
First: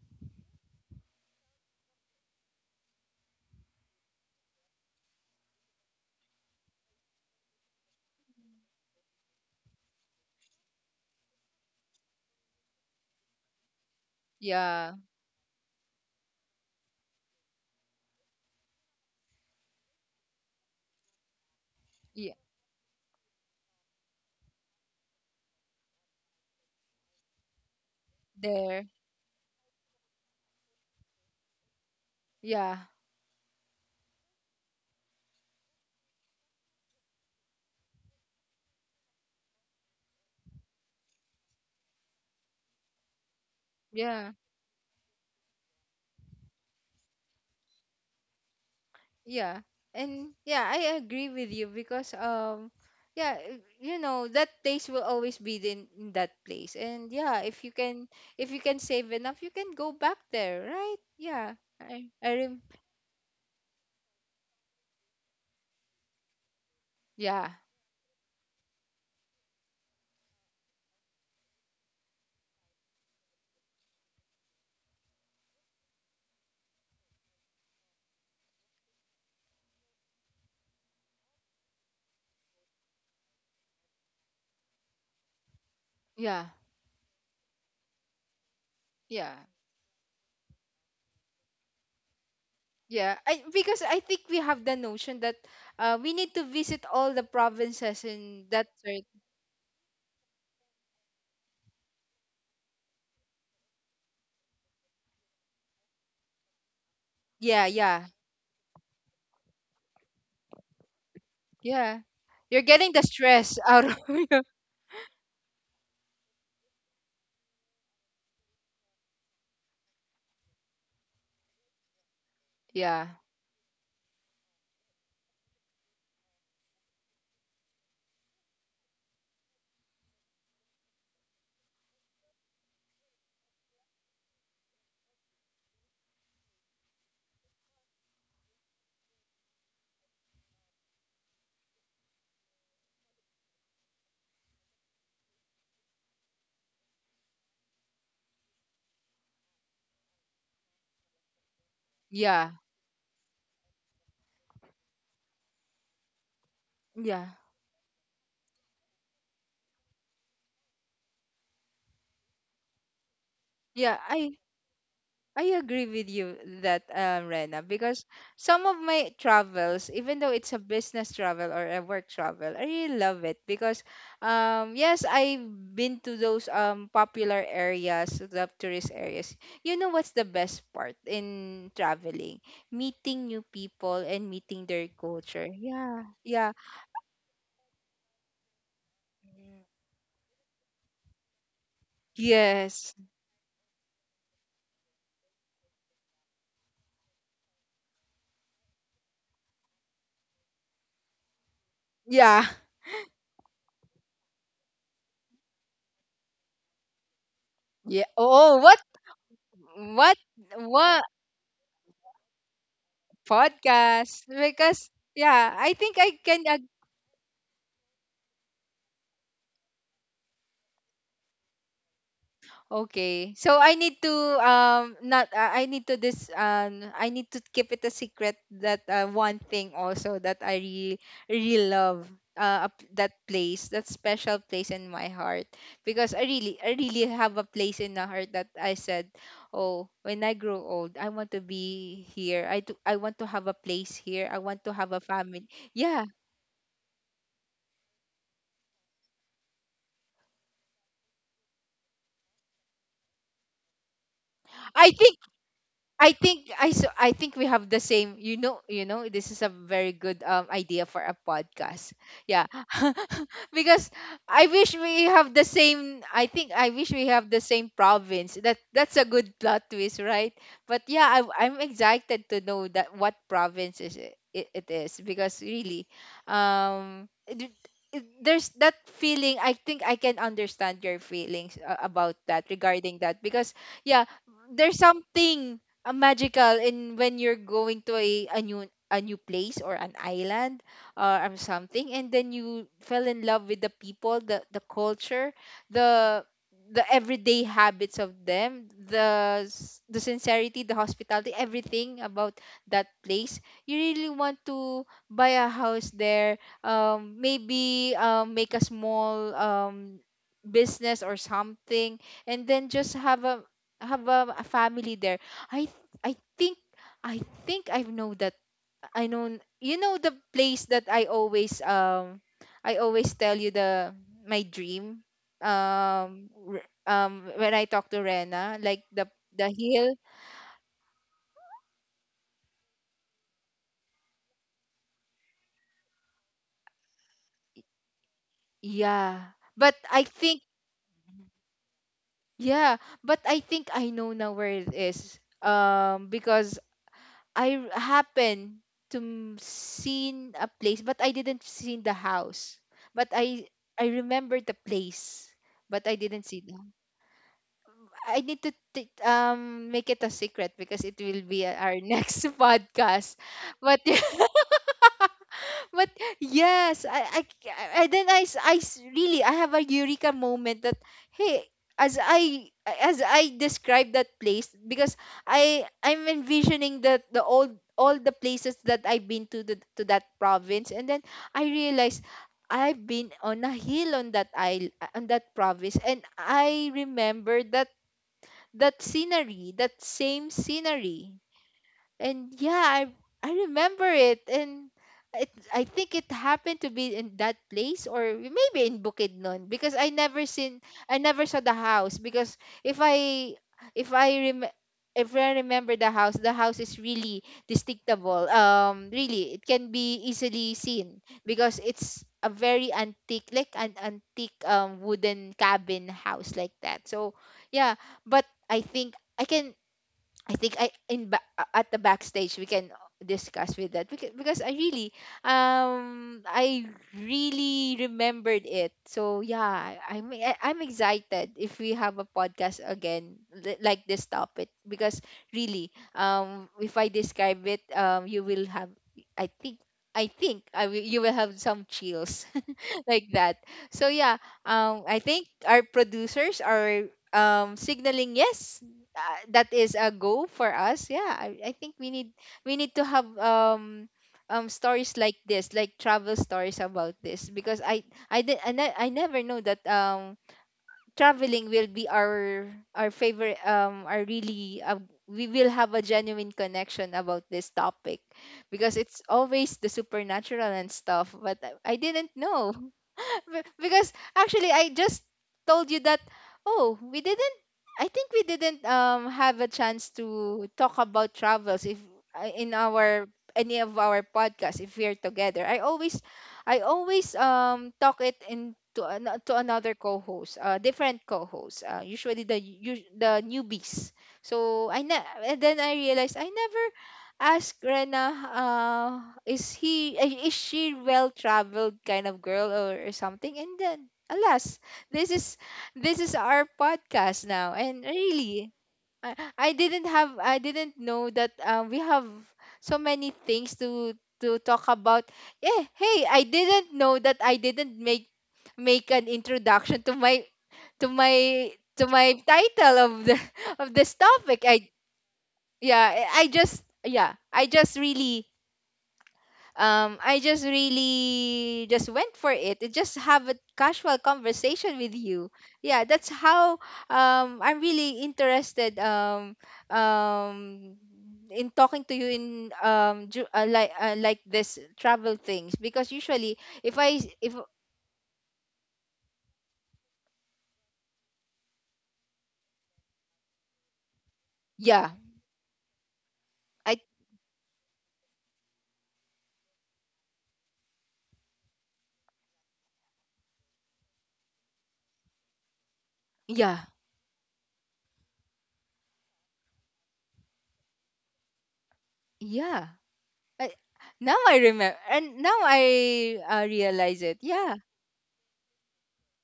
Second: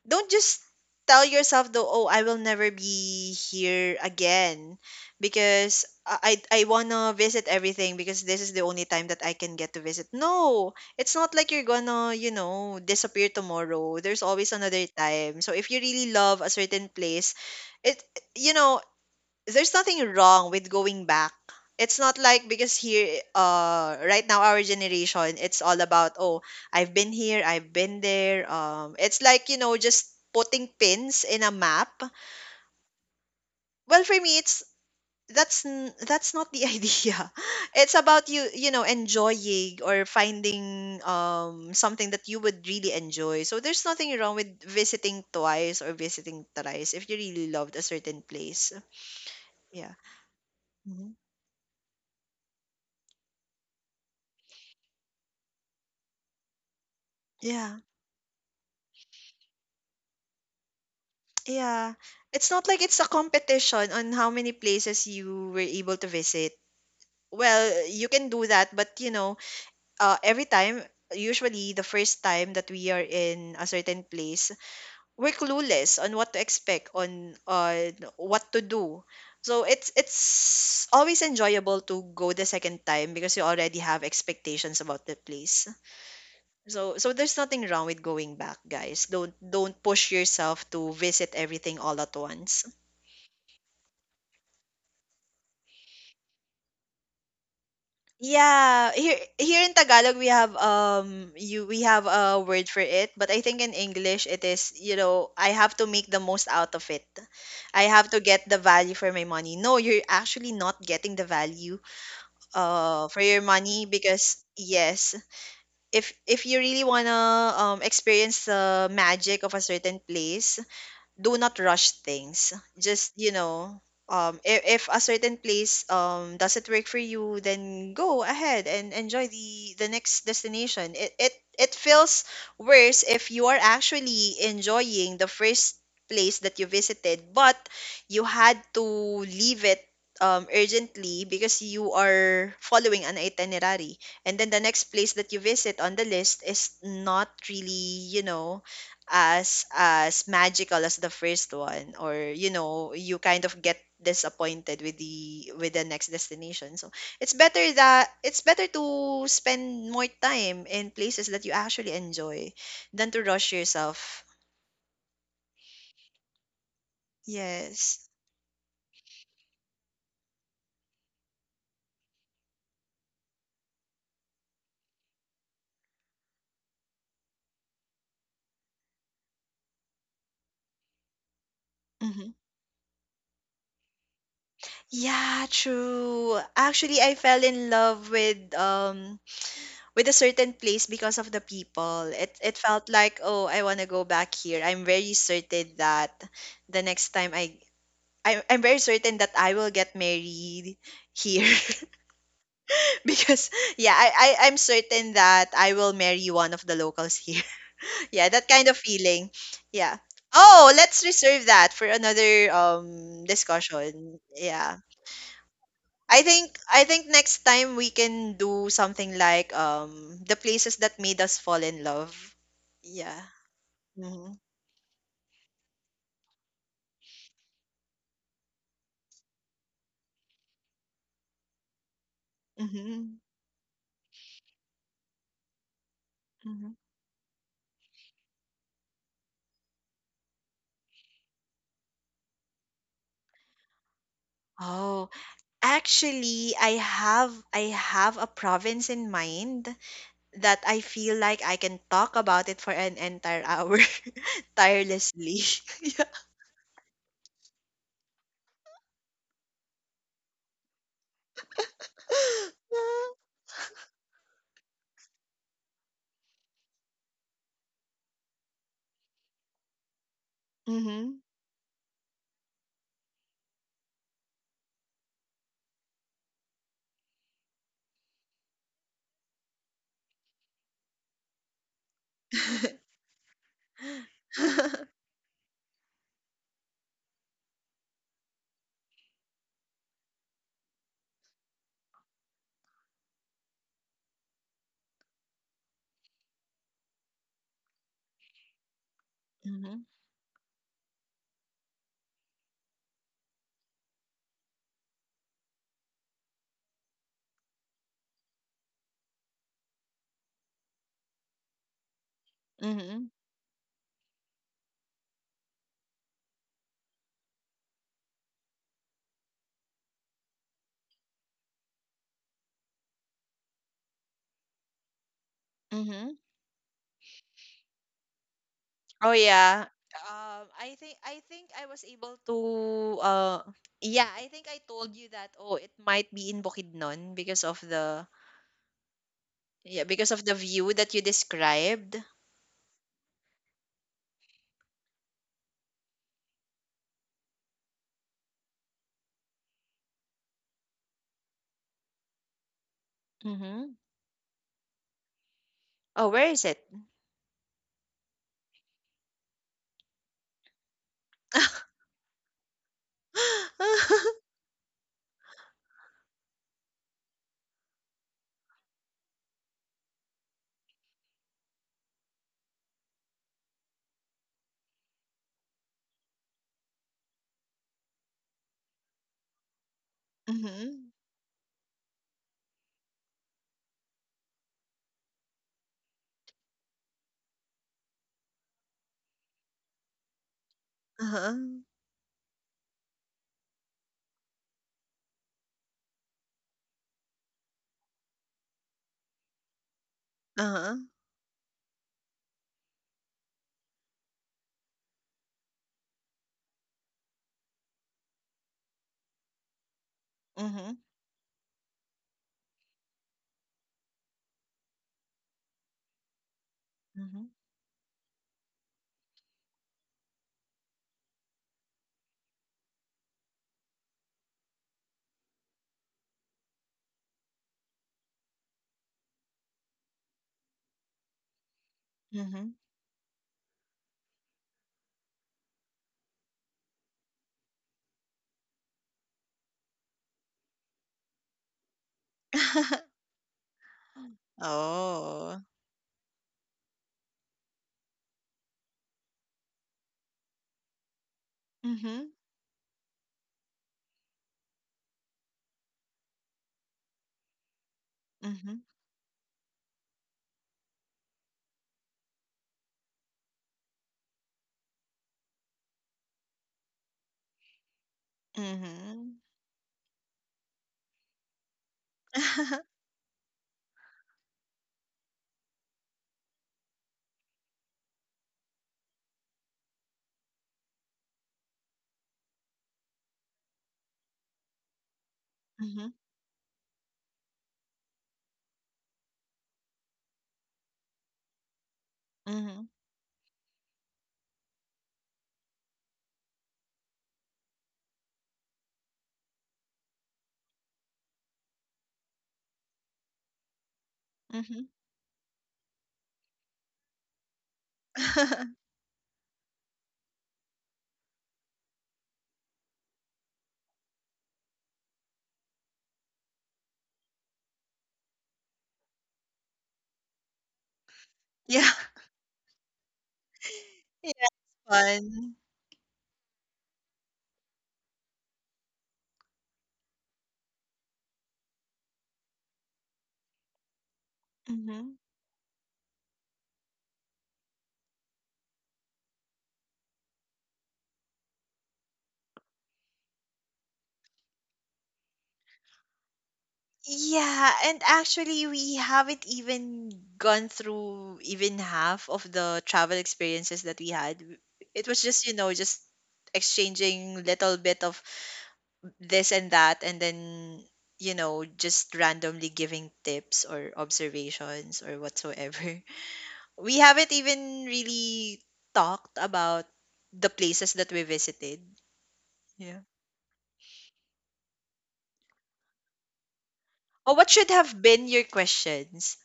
Speaker 2: don't just tell yourself though, oh, I will never be here again because I wanna visit everything because this is the only time that I can get to visit. No, it's not like you're gonna, you know, disappear tomorrow. There's always another
Speaker 1: yeah,
Speaker 2: time. So if you really love a certain place, it you know, there's nothing wrong with going back. It's not
Speaker 1: yeah,
Speaker 2: like, because here right now our generation, it's all about, oh, I've been here, I've been there.
Speaker 1: there,
Speaker 2: Um, it's like, you know, just putting pins in a map.
Speaker 1: yeah,
Speaker 2: Well, for me it's that's not the idea. It's about you, you know, enjoying or finding something that you would really enjoy. So there's nothing
Speaker 1: yeah,
Speaker 2: wrong with visiting twice or visiting thrice if you really loved a certain place.
Speaker 1: yeah,
Speaker 2: Yeah.
Speaker 1: and yeah, I
Speaker 2: Mhm.
Speaker 1: agree with you because yeah, you know that taste will always be in that place. And yeah,
Speaker 2: Yeah.
Speaker 1: if you can save enough, you can go back there, right? Yeah,
Speaker 2: Yeah.
Speaker 1: I, I
Speaker 2: It's
Speaker 1: rem-
Speaker 2: not like it's a competition on how many places you were able to visit.
Speaker 1: yeah,
Speaker 2: Well, you can do that, but you know, uh, every time, usually the first time that we are in a certain place, we're clueless on what to expect, on what to do. So it's always enjoyable to go the second time because you already have expectations about the place.
Speaker 1: yeah,
Speaker 2: So there's nothing wrong with going back, guys.
Speaker 1: yeah.
Speaker 2: Don't push yourself to visit everything all at once.
Speaker 1: Yeah, I, because I think we have the notion that we need to visit all the provinces in that
Speaker 2: Yeah,
Speaker 1: cert.
Speaker 2: here in Tagalog we have you we have a word for it, but I think in English it is, you know, I have to make the most out of it.
Speaker 1: Yeah,
Speaker 2: I
Speaker 1: yeah,
Speaker 2: have to get the value for my money. No, you're actually not getting the value
Speaker 1: yeah. You're getting the
Speaker 2: for your
Speaker 1: stress
Speaker 2: money
Speaker 1: out of you.
Speaker 2: because yes, if you really wanna experience the magic of a certain place, do not rush things. Just,
Speaker 1: Yeah,
Speaker 2: you know, if a certain place doesn't work for you, then go ahead and enjoy the next destination. It feels worse if you are actually enjoying the first place that you visited, but you had to leave it urgently because you are following an itinerary. And then the next place that you visit on the list is not really, you know, as magical as the first one, or you
Speaker 1: yeah,
Speaker 2: know you kind of get disappointed with the next destination. So
Speaker 1: yeah,
Speaker 2: it's better to spend more time in places that you actually enjoy than to rush
Speaker 1: yeah.
Speaker 2: yourself.
Speaker 1: I agree with you that, Rena,
Speaker 2: Yes.
Speaker 1: because some of my travels, even though it's a business travel or a work travel, I really love it because, yes, I've been to those popular areas, the tourist areas. You know what's the best part in
Speaker 2: Hmm.
Speaker 1: traveling? Meeting new people and meeting their
Speaker 2: Yeah,
Speaker 1: culture. Yeah,
Speaker 2: true.
Speaker 1: yeah.
Speaker 2: Actually, I fell in love
Speaker 1: Mm.
Speaker 2: with a certain place because of the people. It felt
Speaker 1: Yes.
Speaker 2: like, oh, I want to go back here. I'm very certain that the next time I'm very certain that I will get married here
Speaker 1: Yeah.
Speaker 2: because yeah, I I'm certain that I will marry one of the locals here.
Speaker 1: Yeah.
Speaker 2: Yeah, that
Speaker 1: Oh,
Speaker 2: kind of feeling. Yeah.
Speaker 1: what
Speaker 2: Oh, let's
Speaker 1: what
Speaker 2: reserve that for another discussion.
Speaker 1: podcast?
Speaker 2: Yeah.
Speaker 1: Because yeah, I think I
Speaker 2: I
Speaker 1: can.
Speaker 2: think I think next time we can do something like the places that made us fall in love. Yeah.
Speaker 1: Okay. So I need to
Speaker 2: Hmm.
Speaker 1: not I need to this, I need to keep it a secret that one thing also that I really really love,
Speaker 2: Hmm.
Speaker 1: that place, that special place in my heart because I really,
Speaker 2: Hmm.
Speaker 1: I really have a place in the heart that I said, oh, when I grow old I want to be here, I do, I want to have a place here, I want to have a
Speaker 2: Oh,
Speaker 1: family, yeah.
Speaker 2: actually, I have a province in mind that I feel like I can talk about it for an entire hour
Speaker 1: I think
Speaker 2: tirelessly.
Speaker 1: I think I so I think we have the same. You know, this is a very good idea for a podcast. Yeah, because I wish we have the same. I think I wish we have the same province. That that's a good plot twist, right? But yeah,
Speaker 2: Mhm.
Speaker 1: I'm excited to know that what province is it, it, it is because really, um, it, it- there's that feeling. I think I can understand your feelings, about that, regarding that because yeah there's something magical in when you're going to a new place or an island, or something and then you fell in love with the people, the culture, the the everyday habits of them,
Speaker 2: Mhm.
Speaker 1: the sincerity, the hospitality, everything about that place. You really want to buy a house there, maybe make a small business or something and then just
Speaker 2: Mhm.
Speaker 1: have a family there. I I think I think I know that. I know you know the place that I always tell you, the my dream,
Speaker 2: Mhm.
Speaker 1: when I talk to Rena, like
Speaker 2: Oh
Speaker 1: the
Speaker 2: yeah.
Speaker 1: hill.
Speaker 2: I think I was able to yeah, I think I told you that, oh, it might be in Bukidnon because of the,
Speaker 1: Yeah, but
Speaker 2: yeah,
Speaker 1: I
Speaker 2: because of the
Speaker 1: think
Speaker 2: view that you described.
Speaker 1: yeah but I think I know now where it is because happen to seen a place but I didn't see the house, but
Speaker 2: Mhm.
Speaker 1: I remember the place but I
Speaker 2: Oh,
Speaker 1: didn't
Speaker 2: where
Speaker 1: see
Speaker 2: is
Speaker 1: the.
Speaker 2: it?
Speaker 1: I need to make it a secret because it will be our next podcast. But but yes, then, really I have a eureka moment that hey, as I as I describe that place because I'm envisioning that the old, all the places that I've been to the, to that province and
Speaker 2: Mhm.
Speaker 1: then I realize I've been on a hill, on that isle, on that province, and I remember that, that scenery, that same scenery.
Speaker 2: Uh-huh.
Speaker 1: And yeah, I remember it and it, I think it happened to be in that place or maybe in Bukidnon because I never seen,
Speaker 2: Uh-huh.
Speaker 1: I never saw the house because if i if i rem if I remember the house is really distinctable. Really, it can be easily
Speaker 2: Mhm.
Speaker 1: seen because it's a very antique, like an antique wooden cabin house like that. So
Speaker 2: Mhm.
Speaker 1: yeah, but I think I can, I think I in ba- at the backstage we can discuss with that because I really remembered it. So yeah, I'm I'm excited if we have a
Speaker 2: Mhm.
Speaker 1: podcast again, like this topic because really if I describe it you will have, I think I think you will have some chills like that. So yeah, I think
Speaker 2: Oh.
Speaker 1: our producers are, signaling, yes, that is a go for us. Yeah, I think
Speaker 2: Mhm.
Speaker 1: we need to have, stories like this, like travel stories about this, because I did I,
Speaker 2: Mhm.
Speaker 1: ne- I never know that traveling will be our favorite, our really, we will have a genuine connection about this topic because it's
Speaker 2: Mhm.
Speaker 1: always the supernatural and stuff, but I didn't know. Because actually I just told you that, oh we didn't, I think we didn't have a chance to talk about travels if, in our any of our podcasts if we are together,
Speaker 2: Mhm.
Speaker 1: I always talk it in to, to another co-host, different co host usually
Speaker 2: Mhm.
Speaker 1: the newbies. So and then I realized I never asked Rena, is he, is she well-traveled kind of girl, or something? And then alas,
Speaker 2: Mhm.
Speaker 1: this is this is our podcast now, and really I didn't know that we have so many things to talk about. Yeah, hey, I didn't know that I didn't make make an introduction to my to my
Speaker 2: Yeah.
Speaker 1: to my title of the of this
Speaker 2: Yeah.
Speaker 1: topic. I
Speaker 2: Fun.
Speaker 1: Yeah, I just yeah, I just really just went for it. I just have a casual conversation
Speaker 2: Mhm.
Speaker 1: with you. Yeah, that's how I'm really interested, um in talking to you in, like, like this travel things because usually if I s- if
Speaker 2: Yeah, and actually we haven't even gone through even half of the travel experiences that we had. It
Speaker 1: yeah,
Speaker 2: was just, you know, just
Speaker 1: I
Speaker 2: exchanging little bit of this and that, and then you know just randomly giving tips or observations or whatsoever.
Speaker 1: yeah,
Speaker 2: We haven't even really talked about the places that we visited.
Speaker 1: yeah.
Speaker 2: Yeah.
Speaker 1: I, now I remember and now I, realize
Speaker 2: Oh,
Speaker 1: it.
Speaker 2: what should
Speaker 1: Yeah.
Speaker 2: have been your questions?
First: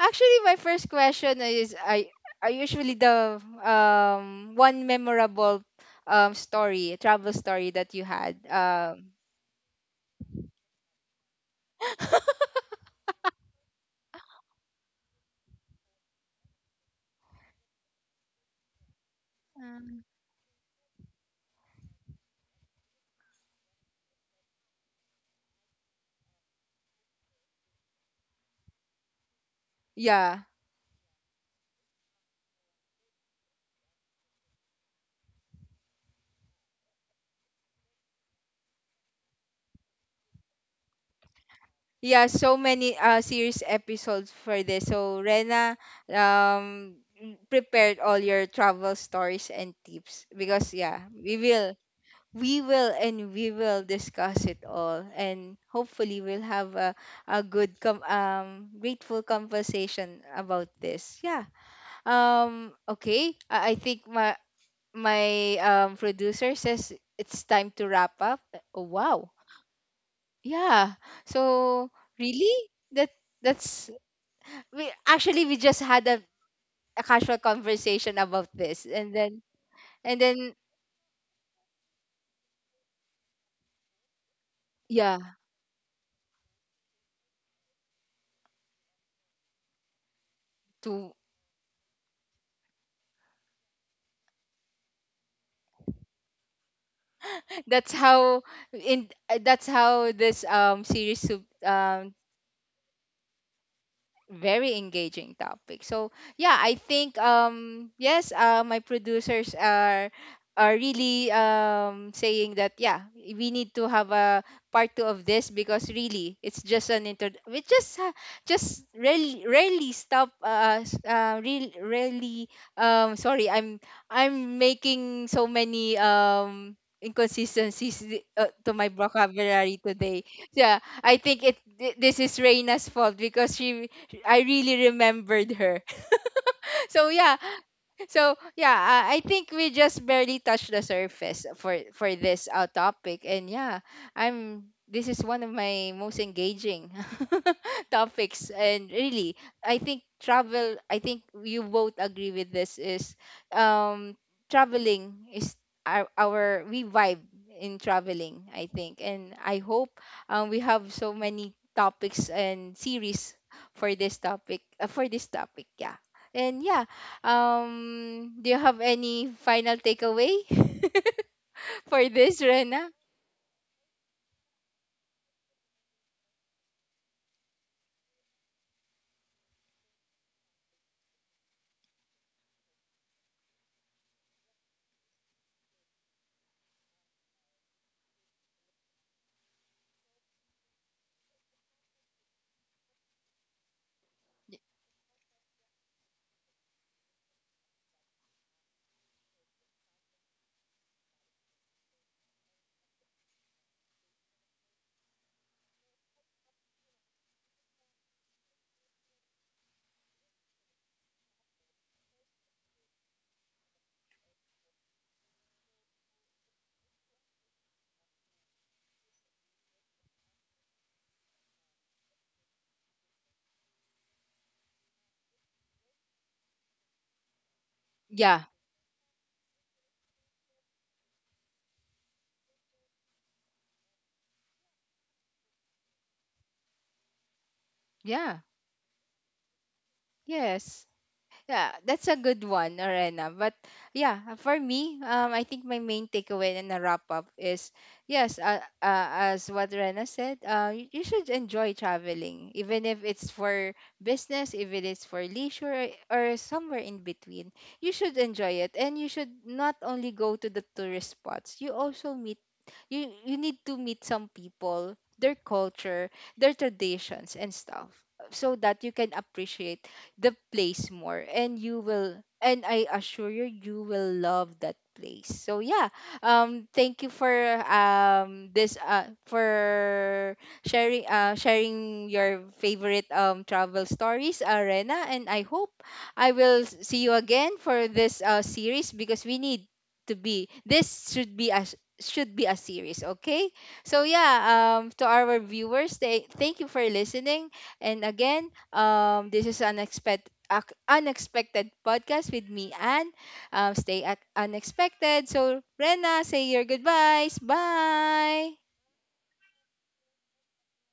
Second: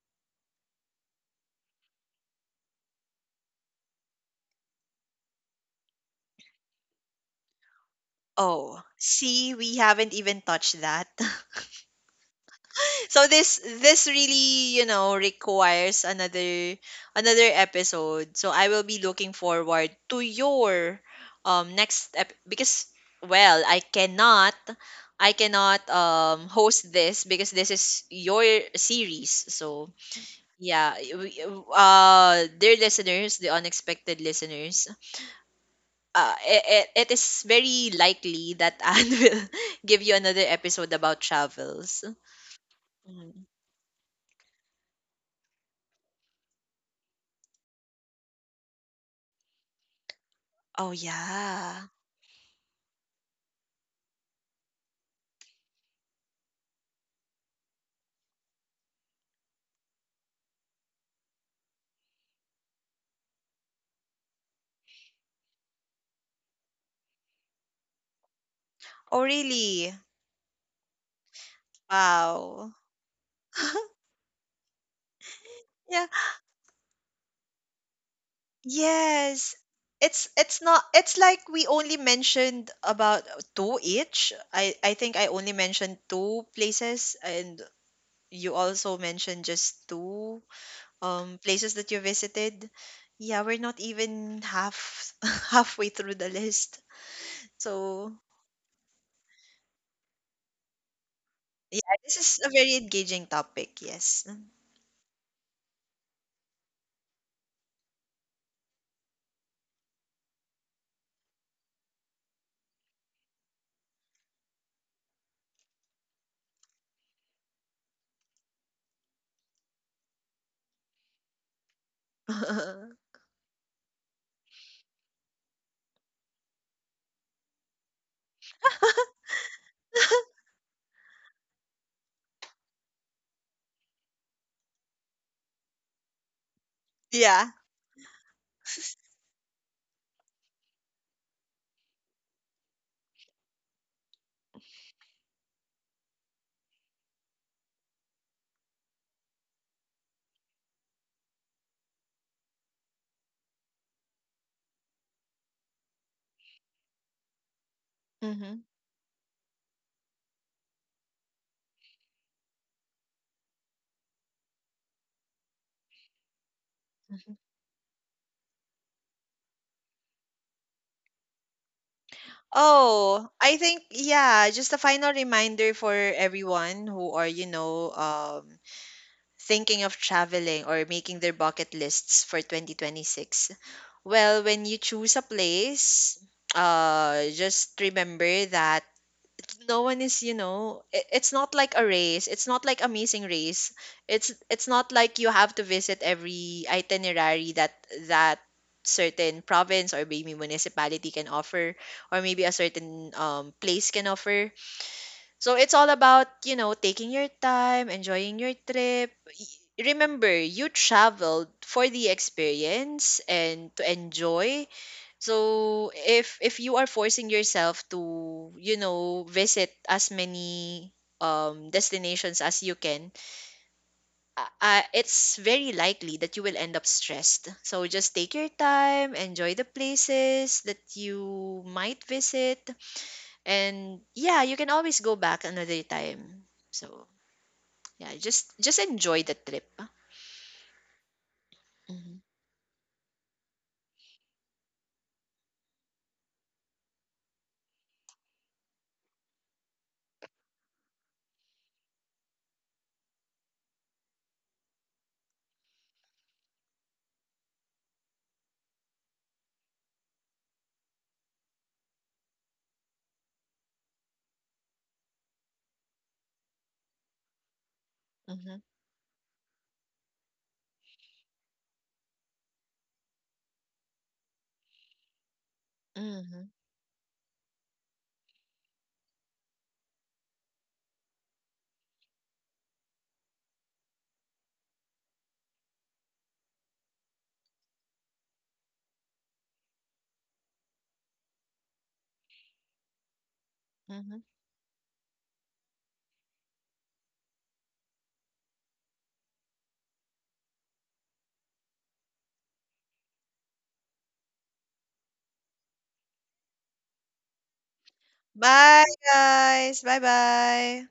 Speaker 1: Actually, my first question is I are usually the one memorable story, travel story that you had.
Speaker 2: Oh
Speaker 1: Um,
Speaker 2: see, we haven't even touched that. So this really, you know, requires another, another episode. So I will be looking forward to your next ep- because well, I cannot host this because this is your series. So
Speaker 1: yeah.
Speaker 2: yeah, uh, dear listeners, the unexpected listeners, it, it is very likely that Anne will give you another episode about travels.
Speaker 1: Yeah, so many
Speaker 2: Mm.
Speaker 1: series episodes for this. So Rena, um prepared all your travel stories and tips because
Speaker 2: Oh
Speaker 1: yeah,
Speaker 2: yeah.
Speaker 1: we will and we will discuss it all, and hopefully we'll have a good, grateful conversation about this. Yeah. Okay. I think my producer says it's time to wrap up. Oh,
Speaker 2: Oh,
Speaker 1: wow.
Speaker 2: really?
Speaker 1: Yeah. So really
Speaker 2: Wow.
Speaker 1: that that's we actually we just
Speaker 2: Yeah.
Speaker 1: had a casual conversation about this
Speaker 2: Yes.
Speaker 1: and then
Speaker 2: It's not, it's like we only mentioned about two each. I think
Speaker 1: yeah,
Speaker 2: I only mentioned two places, and you also mentioned just two
Speaker 1: to
Speaker 2: places that you visited. Yeah, we're not even half halfway through the list.
Speaker 1: that's
Speaker 2: So,
Speaker 1: how, in that's how this,
Speaker 2: yeah, this is a very engaging topic, yes.
Speaker 1: very engaging topic. So yeah, I think yes, my producers are really saying that yeah, we need to have a part two of this because really it's just an inter, we just rarely rarely stop, really rarely, sorry, I'm making so many inconsistencies, to my vocabulary today. Yeah, I think this is Reina's fault because she, I really remembered her. So yeah,
Speaker 2: Yeah.
Speaker 1: so yeah, I think we just barely touched the surface for this topic, and yeah, I'm. This is one of my most engaging topics, and really, I think travel. I think you both agree with this. Is um traveling is our we vibe in traveling.
Speaker 2: Mm-hmm.
Speaker 1: I think, and I hope, we have so many topics and series for this topic, for this topic. Yeah, and yeah,
Speaker 2: Mm-hmm.
Speaker 1: do you have any final takeaway for this, Rena?
Speaker 2: Oh, I think yeah, just a final reminder for everyone who are, you know, thinking of traveling or making their bucket lists for 2026. Well, when you choose a place, just remember that no one is, you know, it's not like a race, it's not like Amazing Race.
Speaker 1: Y-
Speaker 2: It's not like you have to visit every itinerary that that certain province or maybe municipality can offer, or maybe a certain place can offer. So it's all about, you know, taking your time, enjoying your trip. Remember, you traveled for the experience and to enjoy. So if you are forcing yourself to, you know, visit as many destinations as you can, it's very likely that you will end up stressed. So just take
Speaker 1: Yeah,
Speaker 2: your time, enjoy the places that you might visit, and yeah, you can always go back another time. So yeah,
Speaker 1: yeah,
Speaker 2: just enjoy the trip.
Speaker 1: yes. Yeah, that's a
Speaker 2: Hmm.
Speaker 1: good one, Rena. But yeah, for me, I think my main takeaway and a wrap up is, yes, as what Rena said, you, you should enjoy traveling, even if it's for business, if it is for leisure or somewhere in between. You should enjoy it, and you should not only go to the tourist spots. You also meet, you need to meet some people, their culture, their traditions and stuff so
Speaker 2: Hmm.
Speaker 1: that you can appreciate the place more, and you will, and I assure you, you will love that place. So yeah,
Speaker 2: Hmm.
Speaker 1: thank you for this for sharing sharing your favorite travel stories, Arena, and I hope I will see you again for this series because we need to be this should be as should be a series, okay. So
Speaker 2: Hmm.
Speaker 1: yeah, to our viewers they, thank you for listening, and again this is unexpected, unexpected podcast with me and, stay at unexpected. So Rena, say your goodbyes. Bye.
Speaker 2: Bye, guys. Bye, bye.